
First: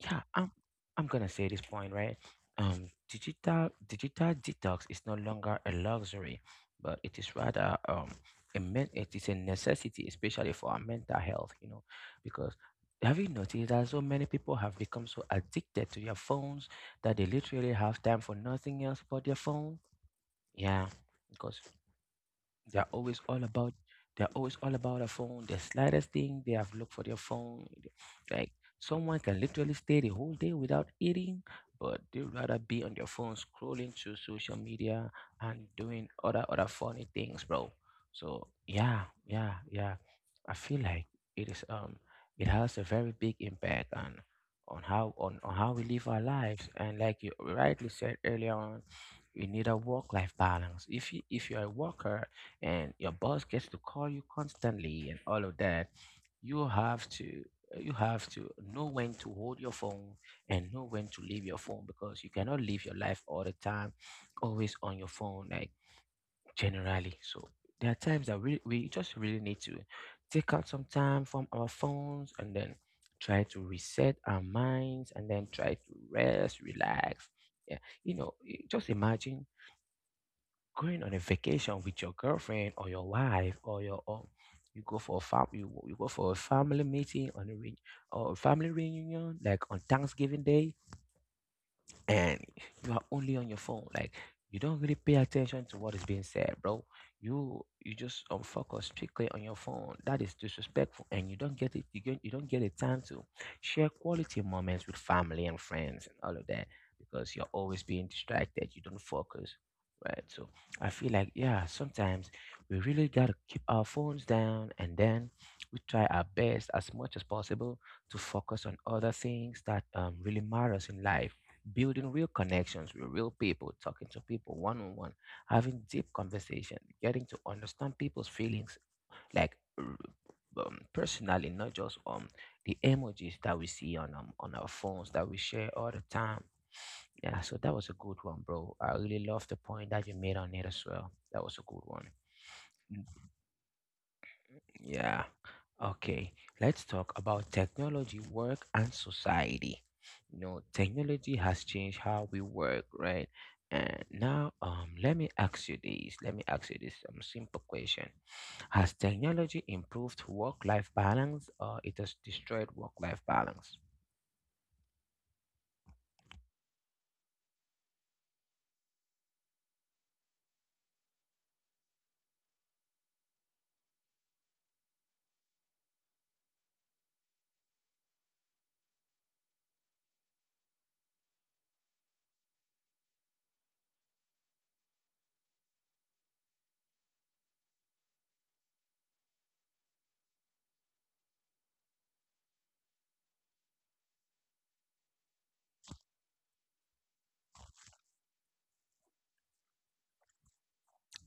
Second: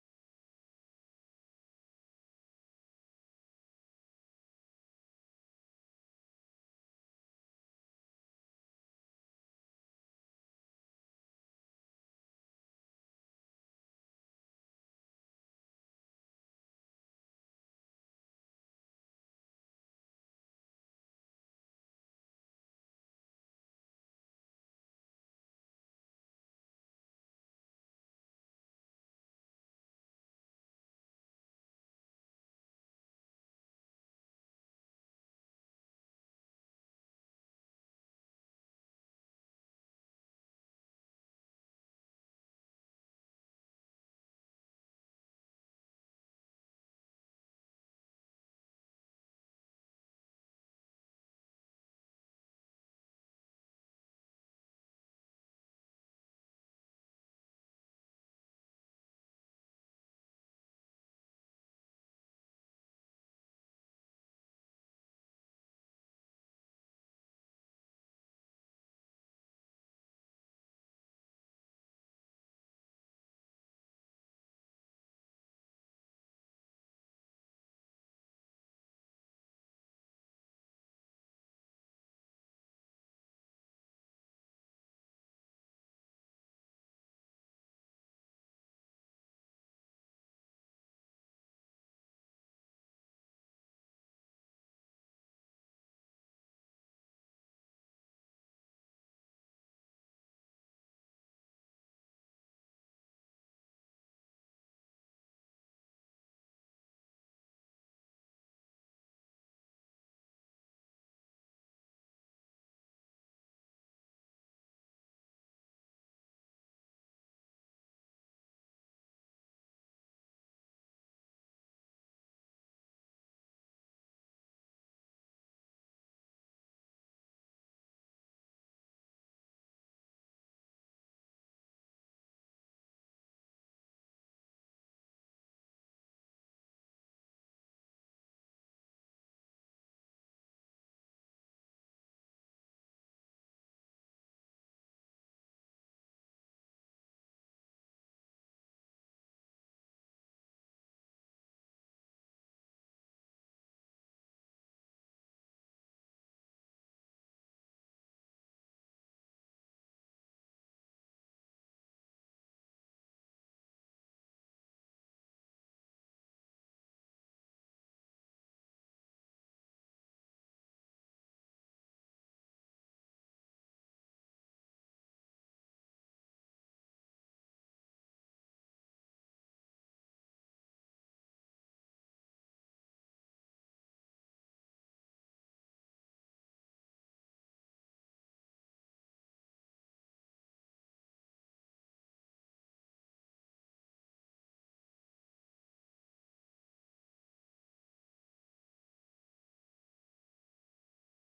[SPEAKER 1] yeah, I'm gonna say this point, right? Digital detox is no longer a luxury, but it is rather, it is a necessity, especially for our mental health, because have you noticed that so many people have become so addicted to their phones that they literally have time for nothing else but their phone? Yeah, because they're always all about they're always all about a phone. The slightest thing, they have looked for their phone. Like, someone can literally stay the whole day without eating, but they'd rather be on their phone scrolling through social media and doing other funny things, bro. So yeah, yeah, yeah. I feel like it is um it has a very big impact on how we live our lives. And like you rightly said earlier on, you need a work life balance. If you're a worker and your boss gets to call you constantly and all of that, you have to you have to know when to hold your phone and know when to leave your phone, because you cannot live your life all the time always on your phone like, generally. So there are times that we just really need to take out some time from our phones and then try to reset our minds and then try to rest relax. Yeah. You know, just imagine going on a vacation with your girlfriend or your wife, or you go for a fam you go for a family meeting on or a family reunion like on Thanksgiving Day, and you are only on your phone. Like, you don't really pay attention to what is being said, bro. You just focus strictly on your phone. That is disrespectful, and you don't get it. You don't get the time to share quality moments with family and friends and all of that, because you're always being distracted. You don't focus, right? So I feel like, yeah, sometimes we really gotta keep our phones down, and then we try our best as much as possible to focus on other things that, really matters in life: building real connections with real people, talking to people one on one, having deep conversation, getting to understand people's feelings, like, personally, not just the emojis that we see on on our phones that we share all the time. Yeah, so that was a good one, bro. I really love the point that you made on it as well. That was a good one. Mm. Yeah. Okay, let's talk about technology, work, and society. You know, technology has changed how we work, right? And now, let me ask you this. Let me ask you this simple question: has technology improved work-life balance, or it has destroyed work-life balance?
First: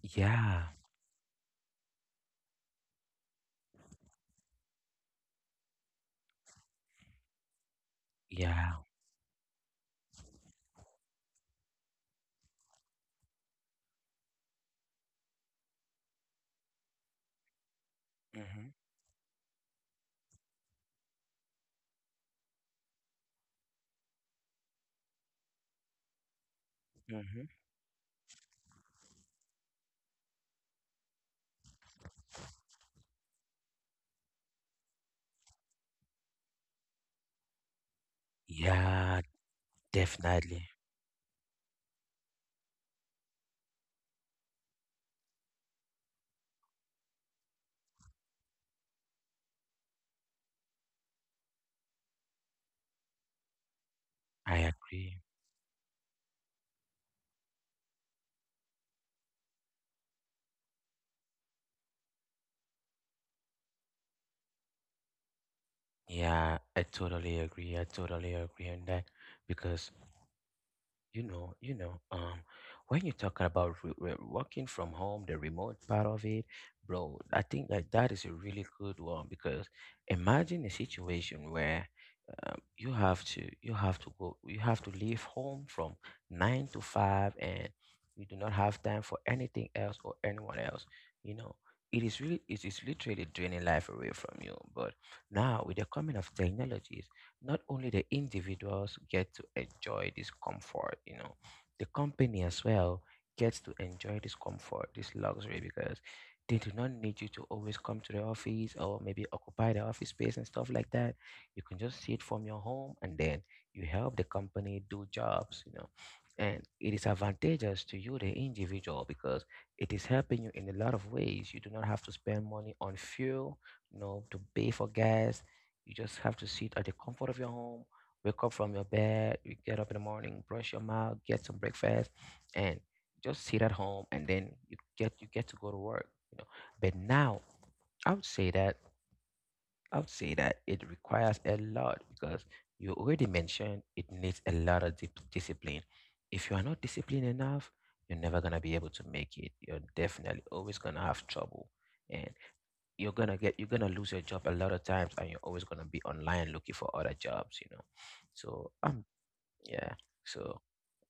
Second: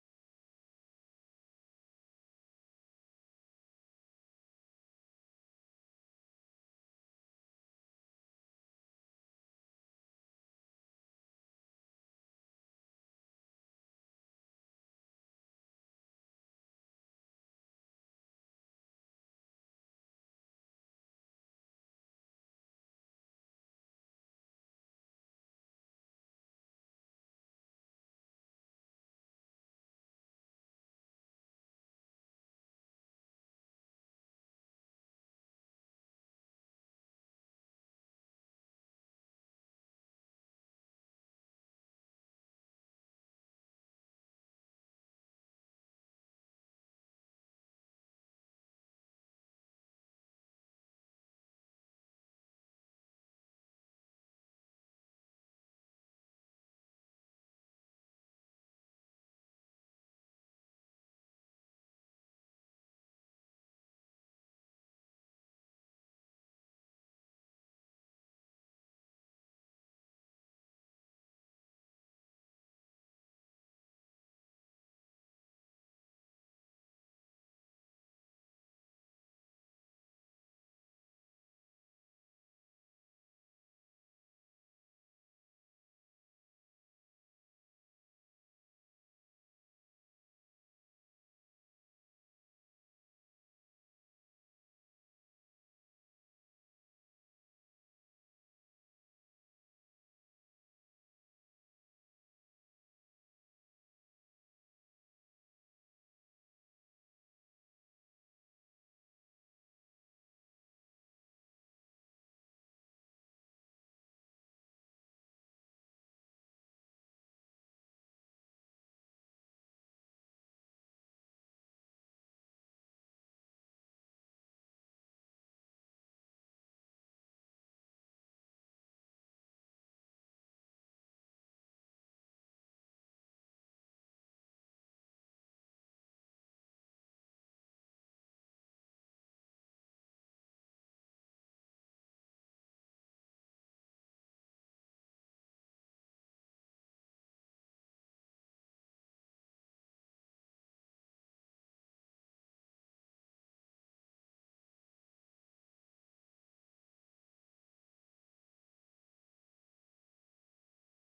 [SPEAKER 1] Yeah, yeah, hmm, hmm, yeah, definitely. I agree. Yeah, I totally agree. I totally agree on that because you know, when you are talking about re re working from home, the remote part of it, bro, I think that that is a really good one because imagine a situation where you have to go you have to leave home from 9 to 5 and you do not have time for anything else or anyone else. You know, it is literally draining life away from you. But now with the coming of technologies, not only the individuals get to enjoy this comfort, you know, the company as well gets to enjoy this comfort, this luxury, because they do not need you to always come to the office or maybe occupy the office space and stuff like that. You can just see it from your home, and then you help the company do jobs, you know. And it is advantageous to you, the individual, because it is helping you in a lot of ways. You do not have to spend money on fuel, you know, to pay for gas, you just have to sit at the comfort of your home, wake up from your bed, you get up in the morning, brush your mouth, get some breakfast, and just sit at home, and then you get to go to work. You know, but now I would say that I would say that it requires a lot because you already mentioned it needs a lot of discipline. If you are not disciplined enough, you're never gonna be able to make it. You're definitely always gonna have trouble. And you're gonna lose your job a lot of times, and you're always gonna be online looking for other jobs, you know, so yeah, so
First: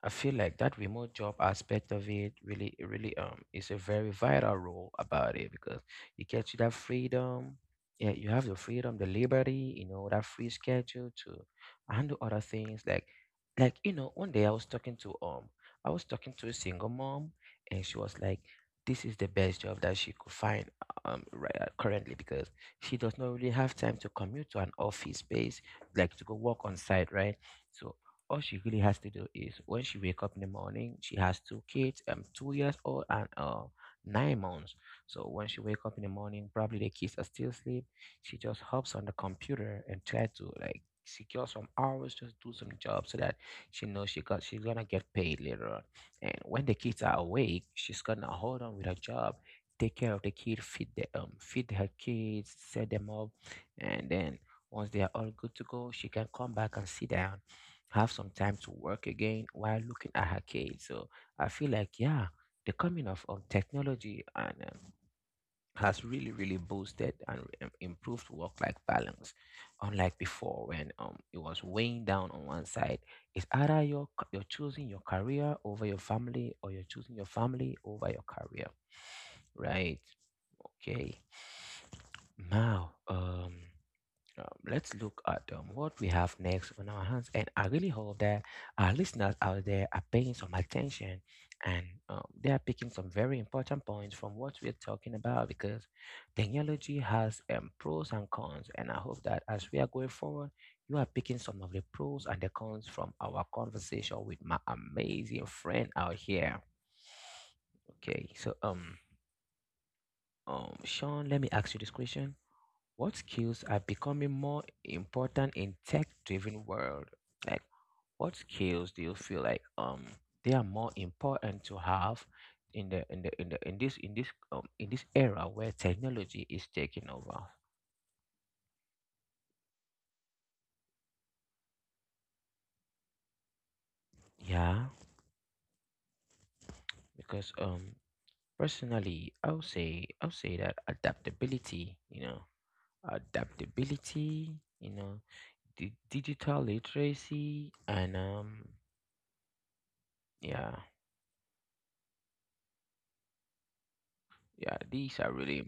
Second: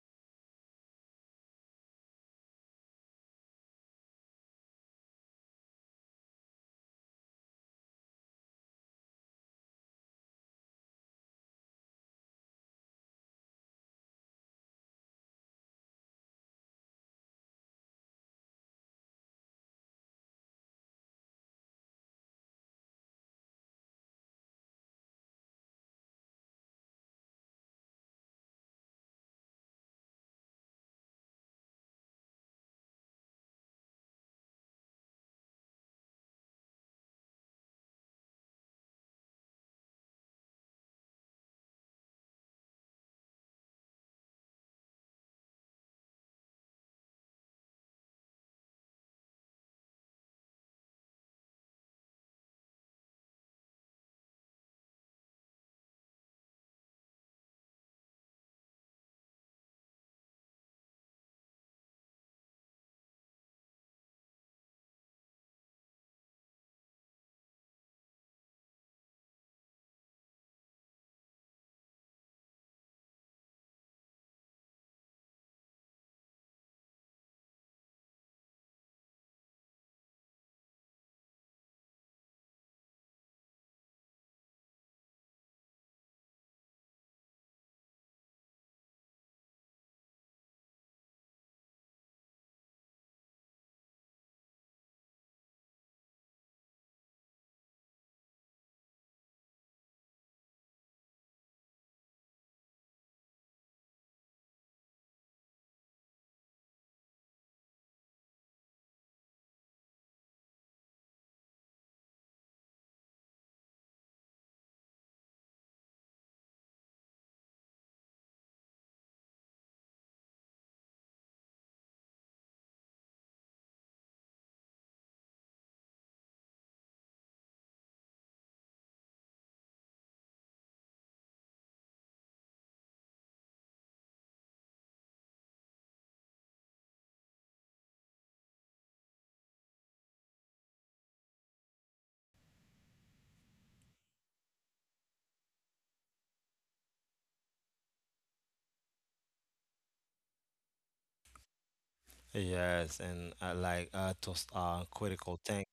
[SPEAKER 1] I feel like that remote job aspect of it really, really is a very vital role about it because it gets you that freedom. Yeah, you have the freedom, the liberty, you know, that free schedule to handle other things. Like you know, one day I was talking to I was talking to a single mom, and she was like, "This is the best job that she could find right currently because she does not really have time to commute to an office space, like to go work on site, right?" So all she really has to do is when she wake up in the morning she has two kids, 2 years old and 9 months, so when she wake up in the morning probably the kids are still asleep, she just hops on the computer and try to like secure some hours, just do some jobs so that she knows she got she's gonna get paid later on. And when the kids are awake, she's gonna hold on with her job, take care of the kid, feed the feed her kids, set them up, and then once they are all good to go she can come back and sit down, have some time to work again while looking at her kids. So I feel like, yeah, the coming of technology and has really, really boosted and improved work-life balance. Unlike before, when it was weighing down on one side, it's either you're, you're choosing your career over your family, or you're choosing your family over your career, right? Okay. Now, um, let's look at what we have next on our hands. And I really hope that our listeners out there are paying some attention, and they are picking some very important points from what we're talking about because technology has pros and cons. And I hope that as we are going forward, you are picking some of the pros and the cons from our conversation with my amazing friend out here. Okay, so Sean, let me ask you this question. What skills are becoming more important in tech-driven world? Like, what skills do you feel like they are more important to have in the in the in the in this in this in this era where technology is taking over? Yeah, because personally, I would say that adaptability, you know, digital literacy, and yeah,
[SPEAKER 2] Yes, and those
[SPEAKER 1] yeah,
[SPEAKER 2] are
[SPEAKER 1] these are
[SPEAKER 2] critical things
[SPEAKER 1] really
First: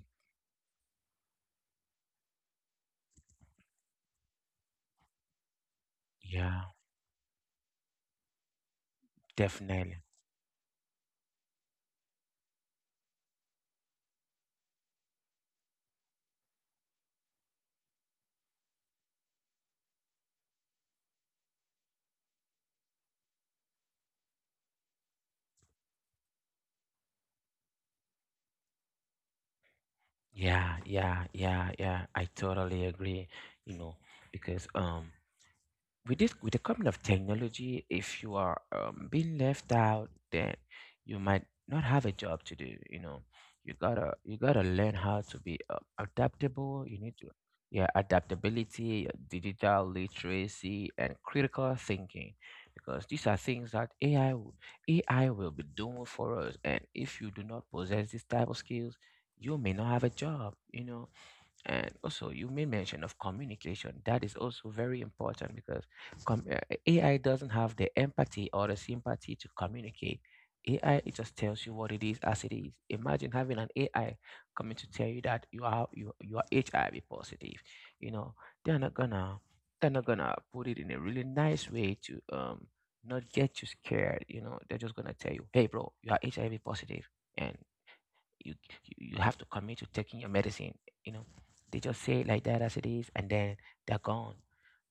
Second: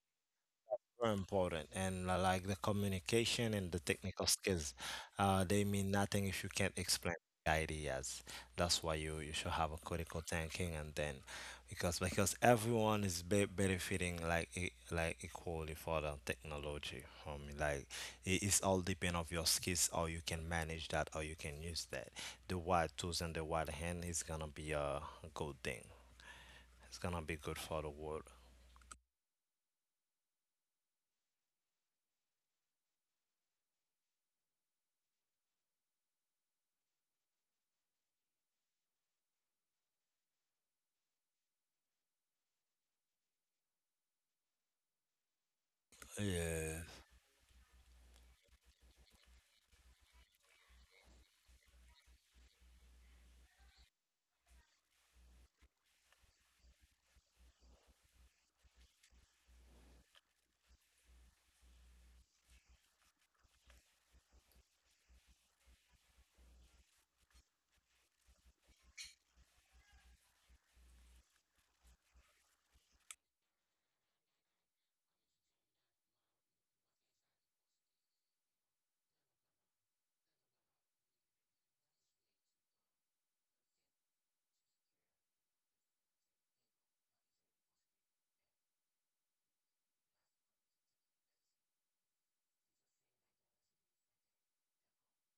[SPEAKER 2] are important, and like the communication and the technical skills, they mean nothing if you
[SPEAKER 1] yeah.
[SPEAKER 2] can't explain the ideas. That's why you should have a
[SPEAKER 1] Definitely.
[SPEAKER 2] critical thinking, and then because everyone is be benefiting like equally for the technology. I mean, like it is all depend of your skills, how you can manage that, how you can use that. The right tools and the right hand is gonna be a good thing. It's gonna be good for the world.
[SPEAKER 1] Yeah, I totally agree, you know, because with this, with the coming of technology, if you are being left out, then you might not have a job to do, you know, you gotta learn how to be
[SPEAKER 2] Yeah.
[SPEAKER 1] adaptable. You need to, yeah, adaptability, digital literacy, and critical thinking, because these are things that AI will, AI will be doing for us, and if you do not possess these type of skills you may not have a job, you know. And also, you made mention of communication. That is also very important because com- uh, AI doesn't have the empathy or the sympathy to communicate. AI it just tells you what it is as it is. Imagine having an AI coming to tell you that you are HIV positive. You know they're not gonna they're not gonna put it in a really nice way to not get you scared. You know they're just gonna tell you, hey bro, you are HIV positive, and you you have to commit to taking your medicine, you know, they just say it like that as it is, and then they're gone.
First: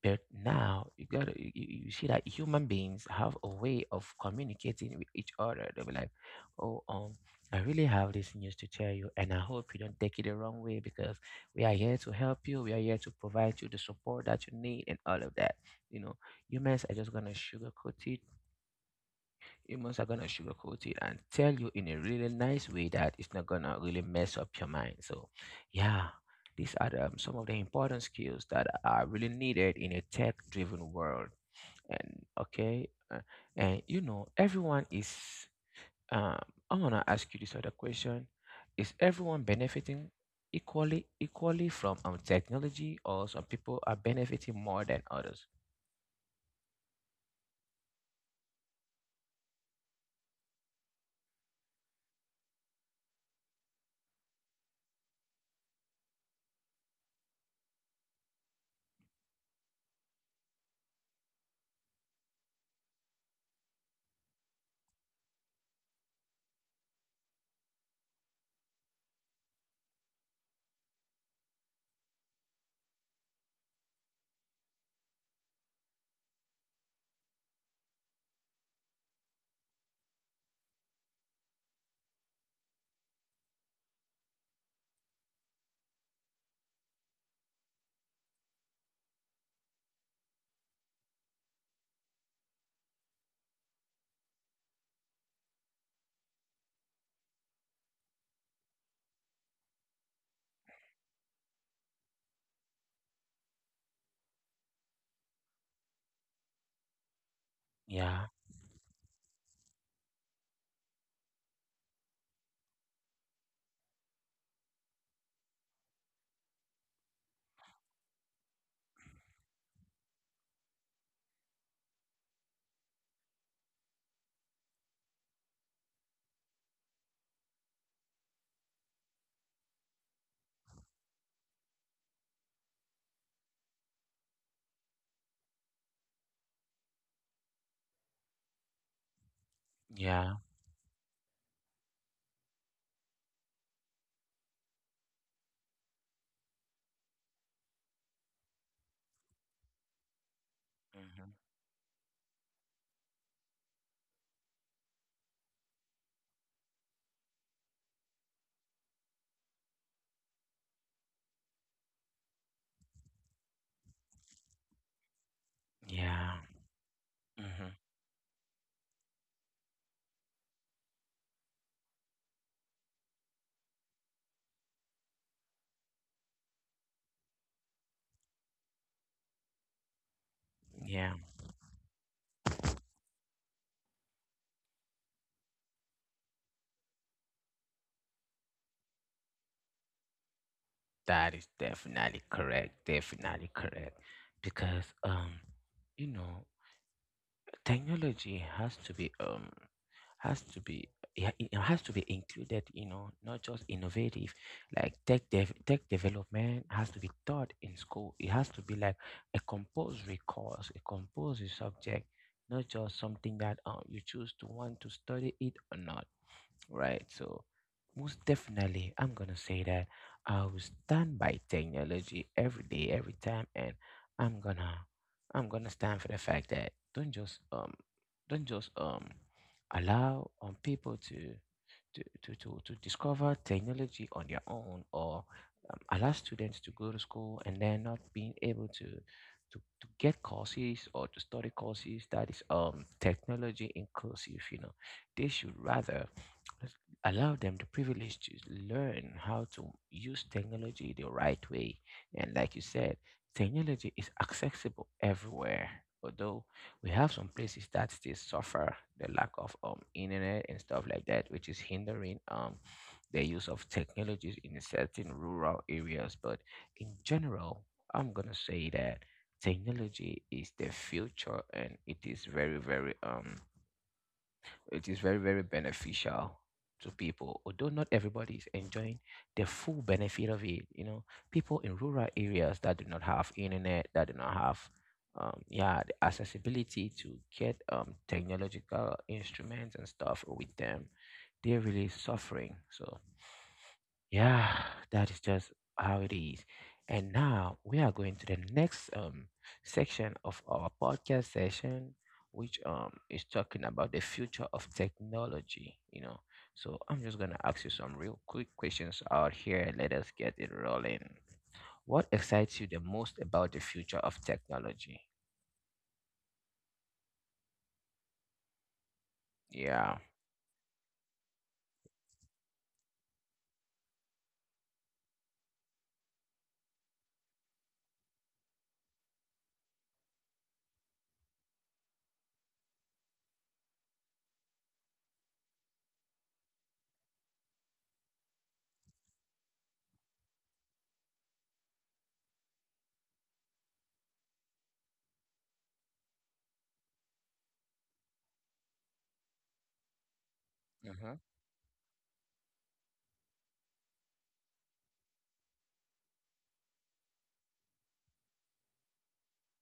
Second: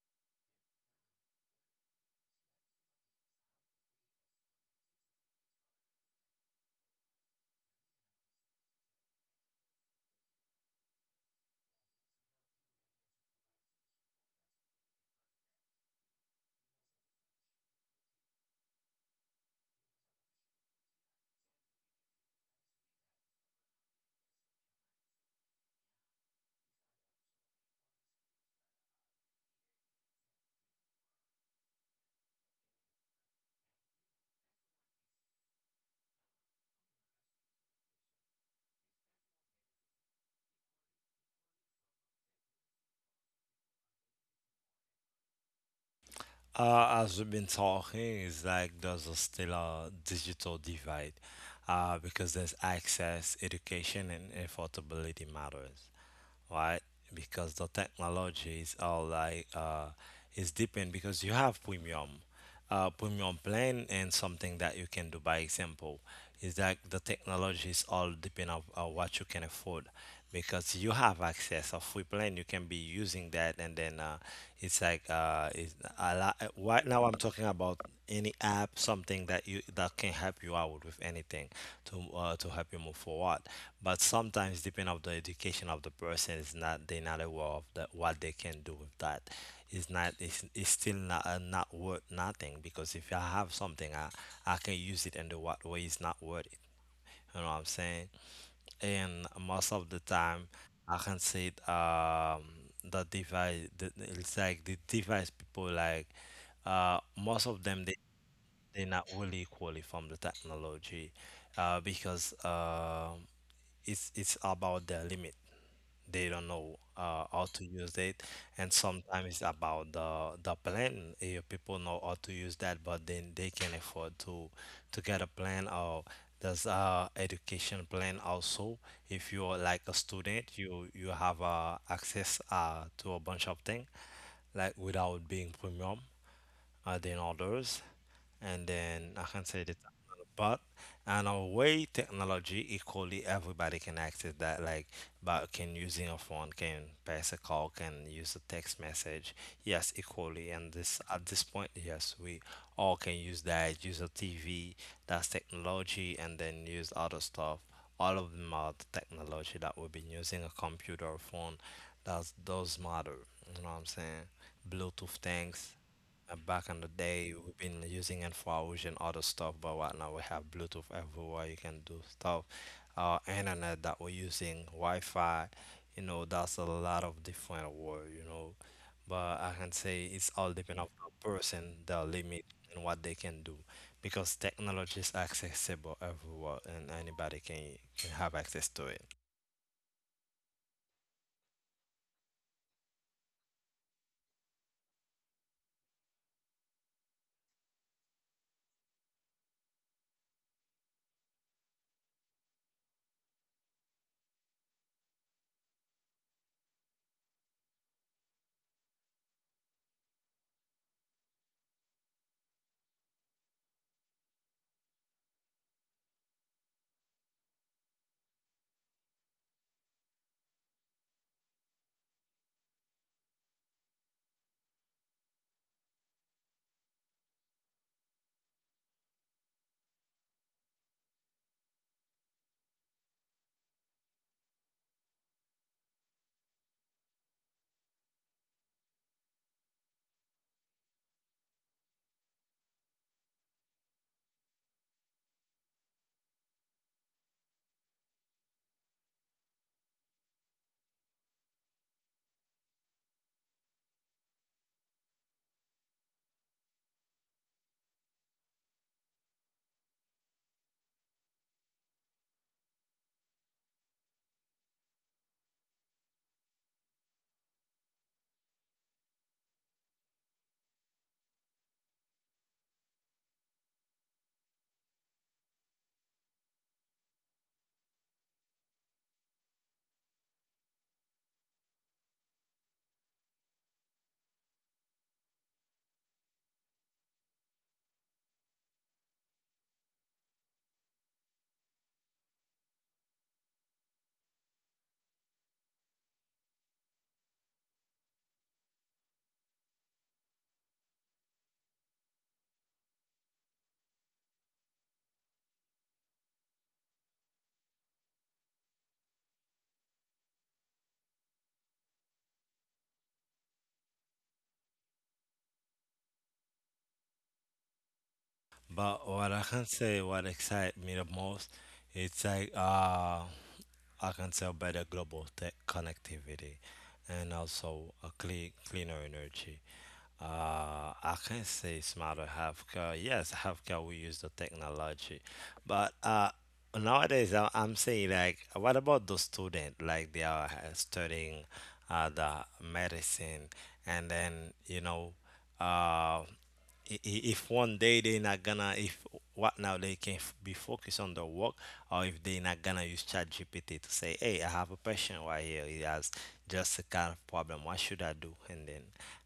[SPEAKER 1] But now you gotta you see that human beings have a way of communicating with each other. They'll be like, oh um I really have this news to tell you and I hope you don't take it the wrong way because we are here to help you, we are here to provide you the support that you need and all of that, you know, humans are just gonna sugarcoat it. Humans are gonna sugarcoat it and tell you in a really nice way that it's not gonna really mess up your mind. So, yeah, these are the, some of the important skills that are really needed in a tech-driven world. And okay, and you know, everyone is. Um, I'm gonna ask you this other question: is everyone benefiting equally from technology, or some people are benefiting more than others?
[SPEAKER 2] As we've been talking, it's like there's a still a digital divide because there's access, education, and affordability matters, right? Because the technology is all like is depend because you have premium plan, and something that you can do by example is that the technology is all depend on what you can afford because you have access of free plan you can be using that and then it's like it's a lot. Right now, I'm talking about any app, something that you that can help you out with anything to help you move forward. But sometimes, depending of the education of the person, is not they're not aware of that what they can do with that. It's still not not worth nothing because if I have something, I can use it in the what way is not worth it. You know what I'm saying? And most of the time I can see it, the it's like the device people like most of
[SPEAKER 1] Yeah,
[SPEAKER 2] them they're not really equally from the technology because it's about their limit, they don't know how to use it, and sometimes it's about the plan if people know how to use that but then they can afford to get a plan, or there's a education plan also. If you're like a student, you have access to a bunch of things like without being premium than others. And then I can say that,
[SPEAKER 1] yeah,
[SPEAKER 2] but in a way, technology equally everybody can access that. Like, but can using a phone, can pass a call, can use a text message. Yes, equally. And
[SPEAKER 1] hmm,
[SPEAKER 2] this at this point, yes, we all can use that. Use a TV, that's technology, and then use other stuff. All of them are the technology that we've been using a computer, a phone. That's those matter. You know what I'm saying? Bluetooth things.
[SPEAKER 1] yeah,
[SPEAKER 2] Back in the
[SPEAKER 1] hmm,
[SPEAKER 2] day, we've been using infrared and other stuff, but right now we have Bluetooth everywhere. You can do stuff. Our internet that we're using, Wi-Fi, you know, that's a lot of different word, you know. But I can say it's all
[SPEAKER 1] yeah.
[SPEAKER 2] depend of the person, their limit, and what they can do, because technology is accessible everywhere, and anybody can have access to it.
[SPEAKER 1] That is definitely correct. Definitely correct. Because you know, technology has to be has to be, yeah, it has to be included. You know, not just innovative. Like tech development has to be taught in school. It has to be like a compulsory course, a compulsory subject, not just something that you choose to want to study it or not. Right. So most definitely, I'm gonna say that I will stand by technology every day, every time, and I'm gonna I'm gonna stand for the fact that don't just allow people to to discover technology on their own, or allow students to go to school and then not being able to to get courses or to study courses that is technology inclusive, you know, they should rather allow them the privilege to learn how to use technology the right way. And like you said, technology is accessible everywhere. Although we have some places that still suffer the lack of internet and stuff like that, which is hindering the use of technologies in certain rural areas. But in general, I'm gonna say that technology is the future, and it is very, very, it is very, very beneficial to people, although not everybody is enjoying the full benefit of it. You know, people in rural areas that do not have internet, that do not have, yeah, the accessibility to get technological instruments and stuff with them, they're really suffering. So yeah, that is just how it is. And now we are going to the next section of our podcast session, which is talking about the future of technology, you know. So I'm just gonna ask you some real quick questions out here and let us get it rolling. What excites you the most about the future of technology?
[SPEAKER 2] But what I
[SPEAKER 1] Yeah.
[SPEAKER 2] can say, what excites me the most, it's like I can tell better global tech connectivity and also a clean, cleaner energy. I can say smarter healthcare. Yes, healthcare we use the technology, but nowadays I'm saying like, what about the student? Like they are studying the medicine, and then you know, uh if one day they're not gonna if what now they can be
[SPEAKER 1] Mm-hmm.
[SPEAKER 2] focused on the work, or if they're not gonna use chat gpt to say, hey, I have a patient right here, he has just a kind of problem, what should I do, and then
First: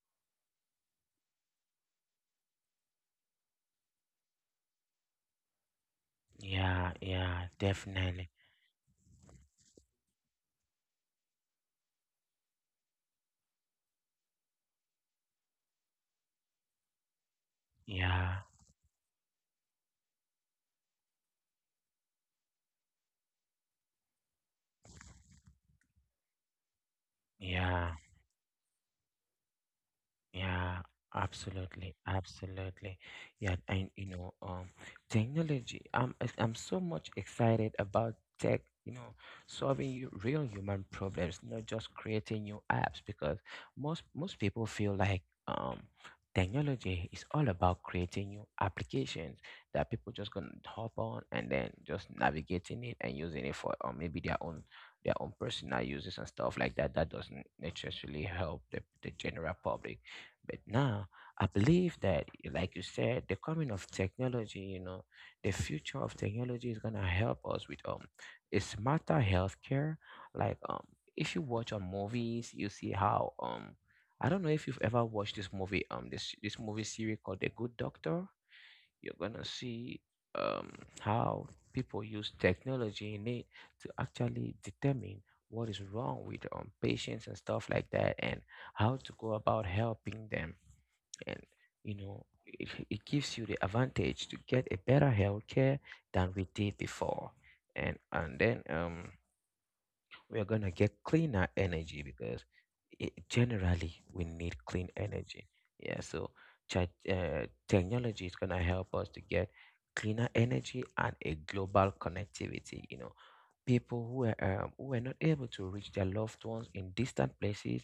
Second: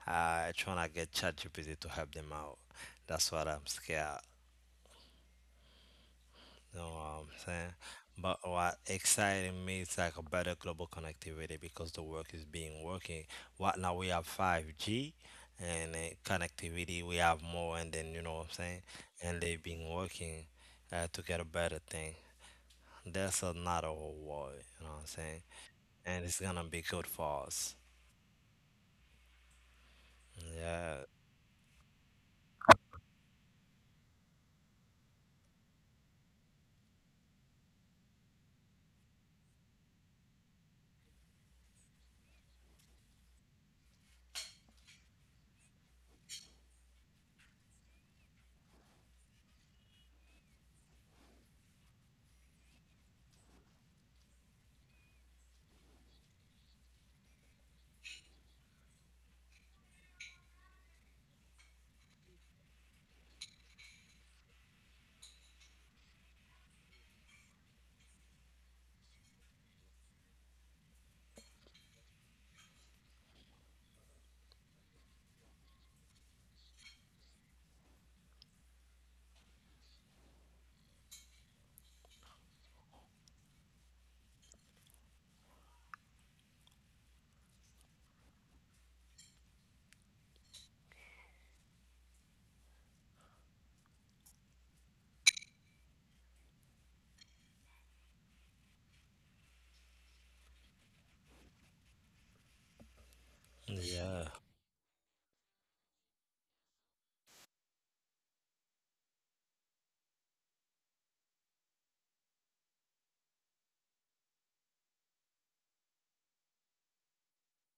[SPEAKER 2] trying to get chat gpt to help them out? That's what I'm scared. You know
[SPEAKER 1] Yeah,
[SPEAKER 2] what I'm
[SPEAKER 1] yeah,
[SPEAKER 2] saying?
[SPEAKER 1] definitely.
[SPEAKER 2] But what exciting me is like a better global connectivity because the work is being working. What now we have 5G and connectivity, we have more, and then you know
[SPEAKER 1] Yeah,
[SPEAKER 2] what I'm saying? And they've been working to get a better thing. That's another whole world, you know what I'm saying? And it's gonna be good for us.
[SPEAKER 1] yeah. Yeah,
[SPEAKER 2] Yeah,
[SPEAKER 1] absolutely, absolutely. Yeah, and you know, technology. I'm so much excited about tech. You know, solving real human problems, not just creating new apps. Because most people feel like um, technology is all about creating new applications that people just gonna hop on and then just navigating it and using it for or maybe their own personal uses and stuff like that that doesn't necessarily help the general public but now I believe that, like you said, the coming of technology, you know, the future of technology is gonna help us with a smarter healthcare. Like if you watch on movies, you see how I don't know if you've ever watched this movie um this movie series called The Good Doctor. You're gonna see um how people use technology in it to actually determine what is wrong with patients and stuff like that and how to go about helping them and it gives you the advantage to get a better health care than we did before and then we are going to get cleaner energy because it, generally we
[SPEAKER 2] yeah,
[SPEAKER 1] need clean energy. Yeah, so technology is going to help us to get cleaner energy and a global connectivity. You know, people who are not able to reach their loved ones in distant places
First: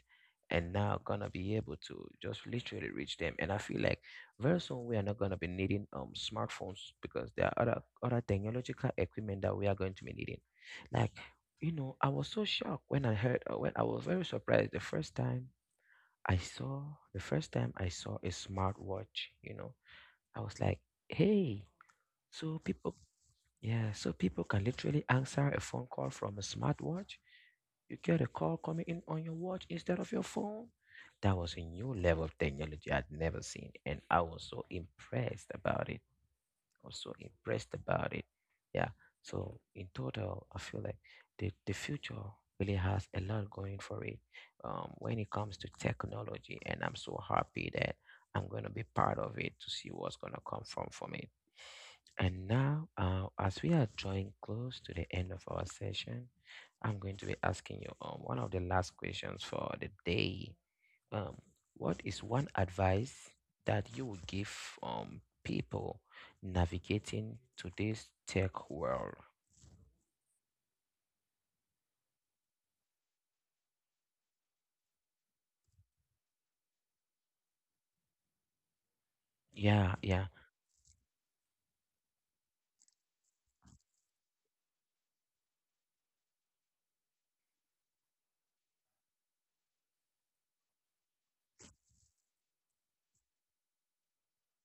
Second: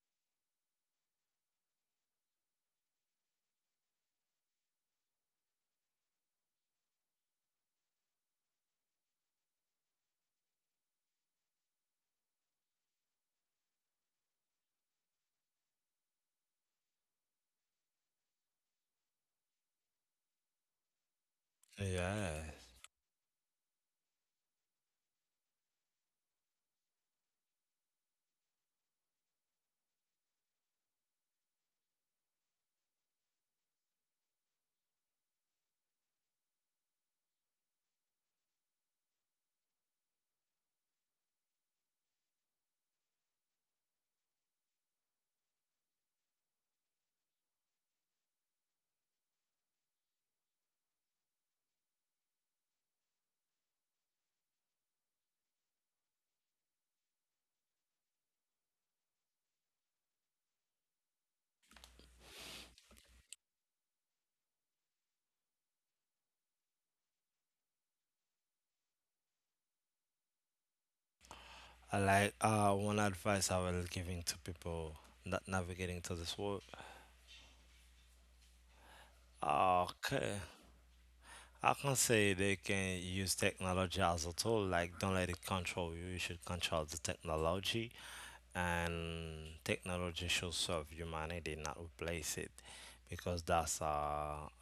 [SPEAKER 1] and now going to be able to just literally reach them. And I feel like very soon we are not going to be needing smartphones because there are other technological equipment that we are going to be needing like you know, I was so shocked when I heard, when I was very surprised I saw, the first time I saw a smartwatch, you know, I was like, hey,
[SPEAKER 2] yeah.
[SPEAKER 1] so people, yeah, so people can literally answer a phone call from a smartwatch. You get a call coming in on your watch instead of your phone. That was a new level of technology I'd never seen, and I was so impressed about it also impressed about it. Yeah. So in total, I feel like the future really has a lot going for it when it comes to technology, and I'm so happy that I'm going to be part of it to see what's going to come from it. And now, as we are drawing close to the end of our session, I'm going to be asking you one of the last questions for the day. Um, what is one advice that you would give people navigating today's tech world?
[SPEAKER 2] I like one advice I will giving to people not navigating to this world.
[SPEAKER 1] Yeah, yeah.
[SPEAKER 2] Okay. I can say they can use technology as a tool. Like, don't let it control you. You should control the technology, and technology should serve humanity, not replace it, because that's a,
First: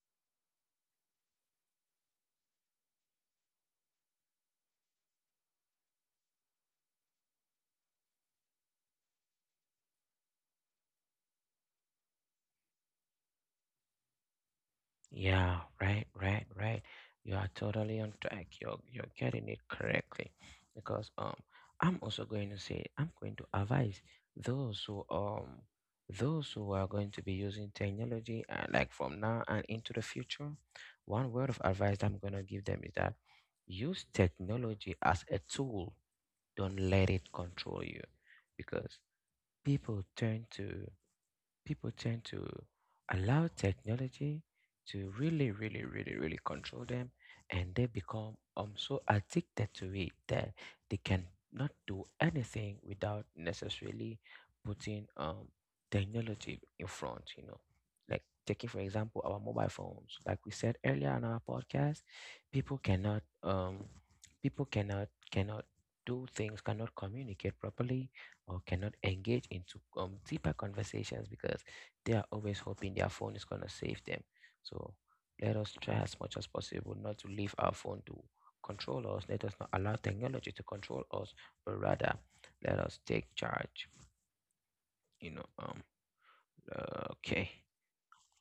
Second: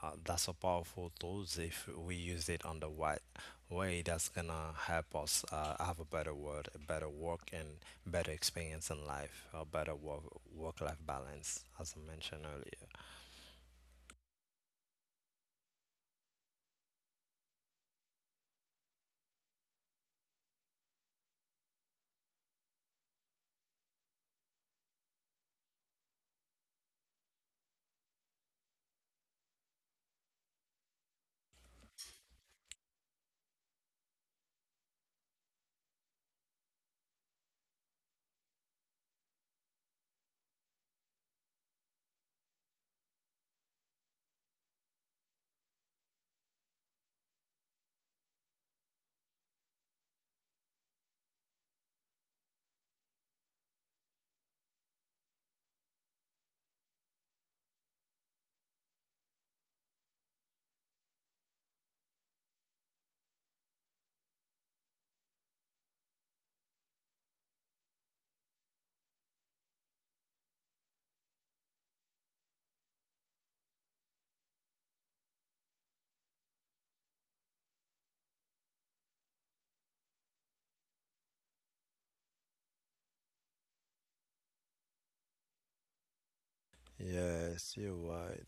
[SPEAKER 2] a that's a powerful tool. If we use it on the right way, that's gonna help us have a better world, a better work, and better experience in life, a better work life balance, as I mentioned earlier.
[SPEAKER 1] Yeah, right, right, right. You are totally on track. You're getting it correctly, because I'm also going to say I'm going to advise those who um those who are going to be using technology like from now and into the future. One word of advice I'm going to give them is that use technology as a tool. Don't let it control you, because people turn to people tend to allow technology to really, really, really, really control them, and they become so addicted to it that they can not do anything without necessarily putting technology in front. You know, like taking for example our mobile phones, like we said earlier on our podcast, people cannot um people cannot do things cannot communicate properly or cannot engage into deeper conversations because they are always hoping their phone is going to save them. So let us try as much as possible not to leave our phone to control us. Let us not allow technology to control us, but rather let us take charge. You know, okay,
[SPEAKER 2] Yes, you're right.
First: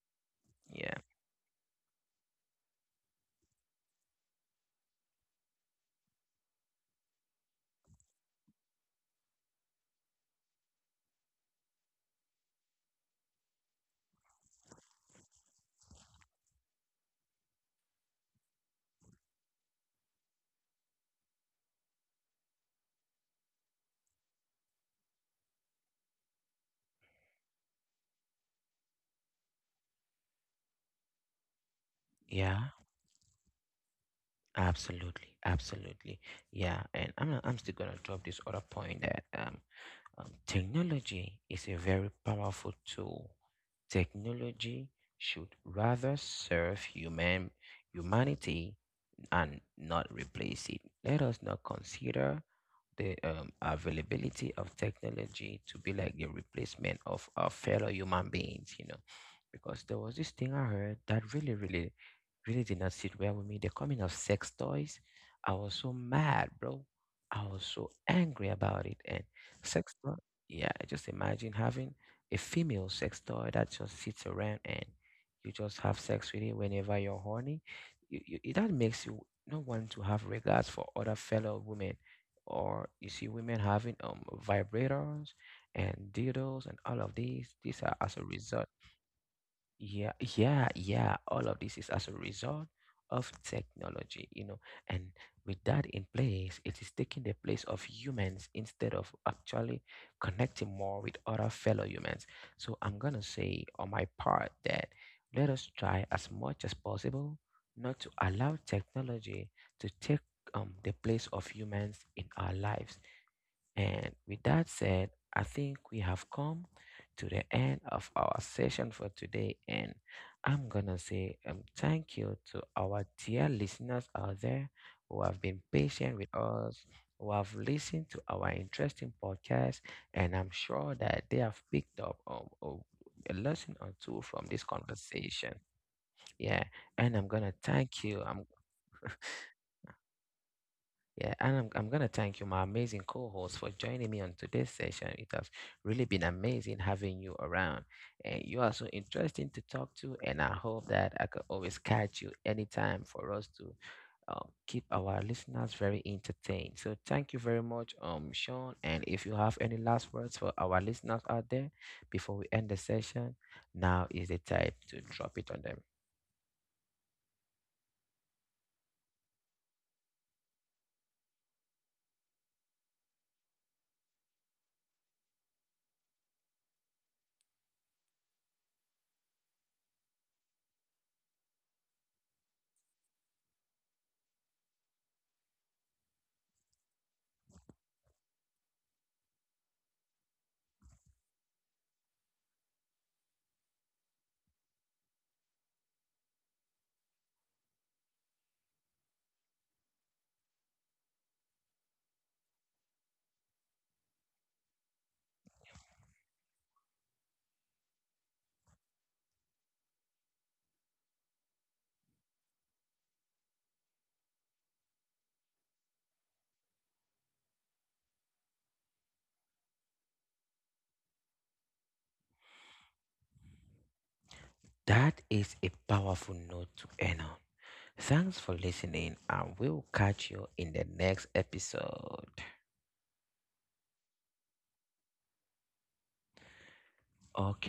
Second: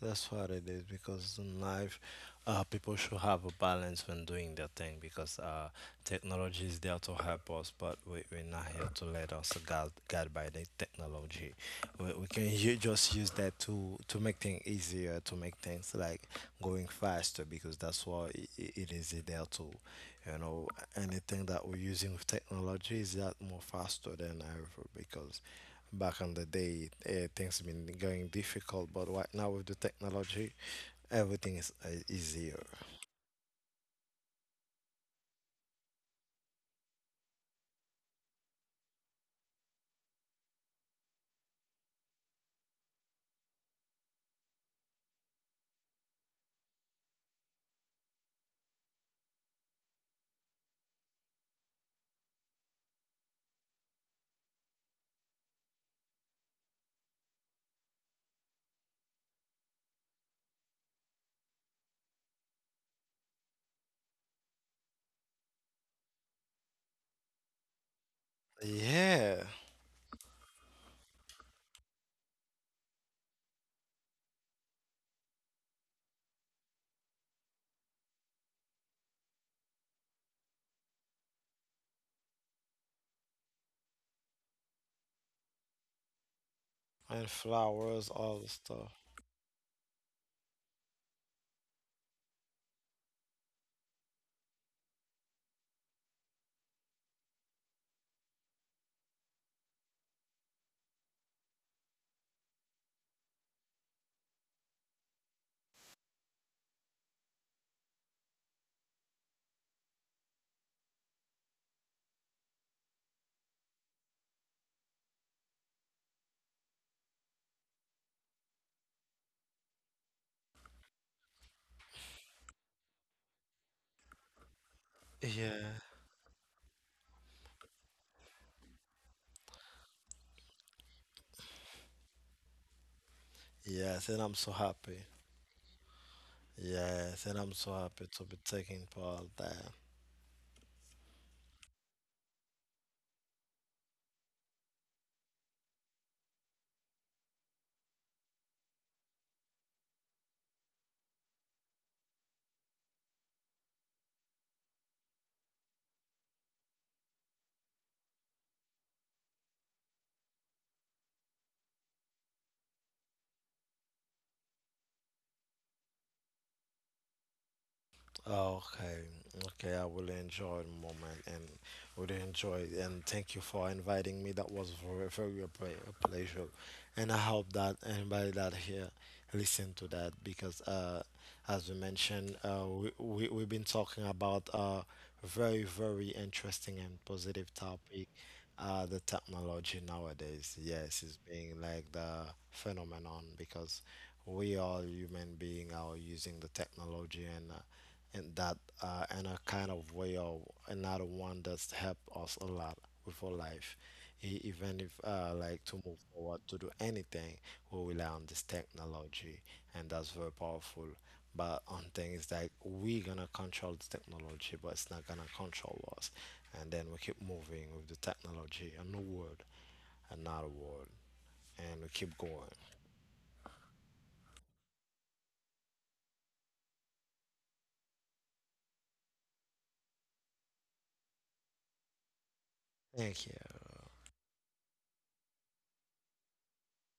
[SPEAKER 2] That's what it is
[SPEAKER 1] yeah,
[SPEAKER 2] because in life, people should have a balance when doing their thing because technology is there to help us, but we're not here to let us guide by the technology. We can just use that to make things easier, to make things like going faster because that's what it is there to. You know, anything that we're using with technology is that more faster than ever because back in the day, things been going difficult, but right now with the technology, everything is easier.
[SPEAKER 1] yeah, absolutely, absolutely, yeah. And I'm still gonna drop this other point that technology is a very powerful tool. Technology should rather serve humanity and not replace it. Let us not consider the availability of technology to be like the replacement of our fellow human beings, you know, because there was this thing I heard that really, really really did not sit well with me. The coming of sex toys, I was so mad, bro. I was so angry about it. And
[SPEAKER 2] Yeah,
[SPEAKER 1] sex toy, yeah, just imagine having a female sex toy that just sits around and you just have sex with it whenever you're horny. It- that makes you not want to have regards for other fellow women. Or you see women having vibrators and dildos and all of
[SPEAKER 2] and
[SPEAKER 1] these. These are
[SPEAKER 2] flowers,
[SPEAKER 1] as a
[SPEAKER 2] all the
[SPEAKER 1] result.
[SPEAKER 2] stuff.
[SPEAKER 1] Yeah, yeah, yeah. All of this is as a result of technology, you know. And with that in place, it is taking the place of humans instead of actually connecting more with other fellow humans. So I'm gonna say on my part that let us try as much as possible not to allow technology to take the place of humans in our lives. And with that said, I think we have come to the end of our session for today. And I'm going to say thank you to our dear listeners out there who have been
[SPEAKER 2] Yeah.
[SPEAKER 1] patient with us, who have listened to our interesting podcast. And I'm sure that they have picked up a lesson or
[SPEAKER 2] Yes,
[SPEAKER 1] two
[SPEAKER 2] and I'm
[SPEAKER 1] from
[SPEAKER 2] so
[SPEAKER 1] this
[SPEAKER 2] happy.
[SPEAKER 1] conversation. Yeah. And I'm
[SPEAKER 2] Yes,
[SPEAKER 1] going
[SPEAKER 2] and
[SPEAKER 1] to
[SPEAKER 2] I'm so
[SPEAKER 1] thank
[SPEAKER 2] happy
[SPEAKER 1] you.
[SPEAKER 2] to be
[SPEAKER 1] I'm
[SPEAKER 2] taking part there.
[SPEAKER 1] Yeah, and I'm going to thank you, my amazing co host, for joining me on today's session. It has really been amazing having you around. And you are so interesting to talk to. And I hope that I could always catch you anytime for us to keep our listeners very entertained. So thank you very much, Sean. And if you have any last words for our listeners out there before we end the session, now is the time to drop it on them.
[SPEAKER 2] Okay, okay, I will enjoy the moment and will enjoy it. And thank you for inviting me. That was very, very a pleasure. And I hope that anybody that here listen to that because as we mentioned, we've been talking about a very, very interesting and positive topic, the technology nowadays. Yes, it's being like the phenomenon because we all human being are using the technology and that in a kind of way or another one that's helped us a lot with our life. Even if like to move forward to do anything, we rely on this technology, and that's very powerful but on things that we're gonna control the technology, but it's not gonna control us. And then we keep moving with the technology, a new world, another world, and we keep going.
[SPEAKER 1] That is a powerful note to end on. Thanks for listening, and we'll catch you in the next episode.
[SPEAKER 2] Thank you.
[SPEAKER 1] Okay,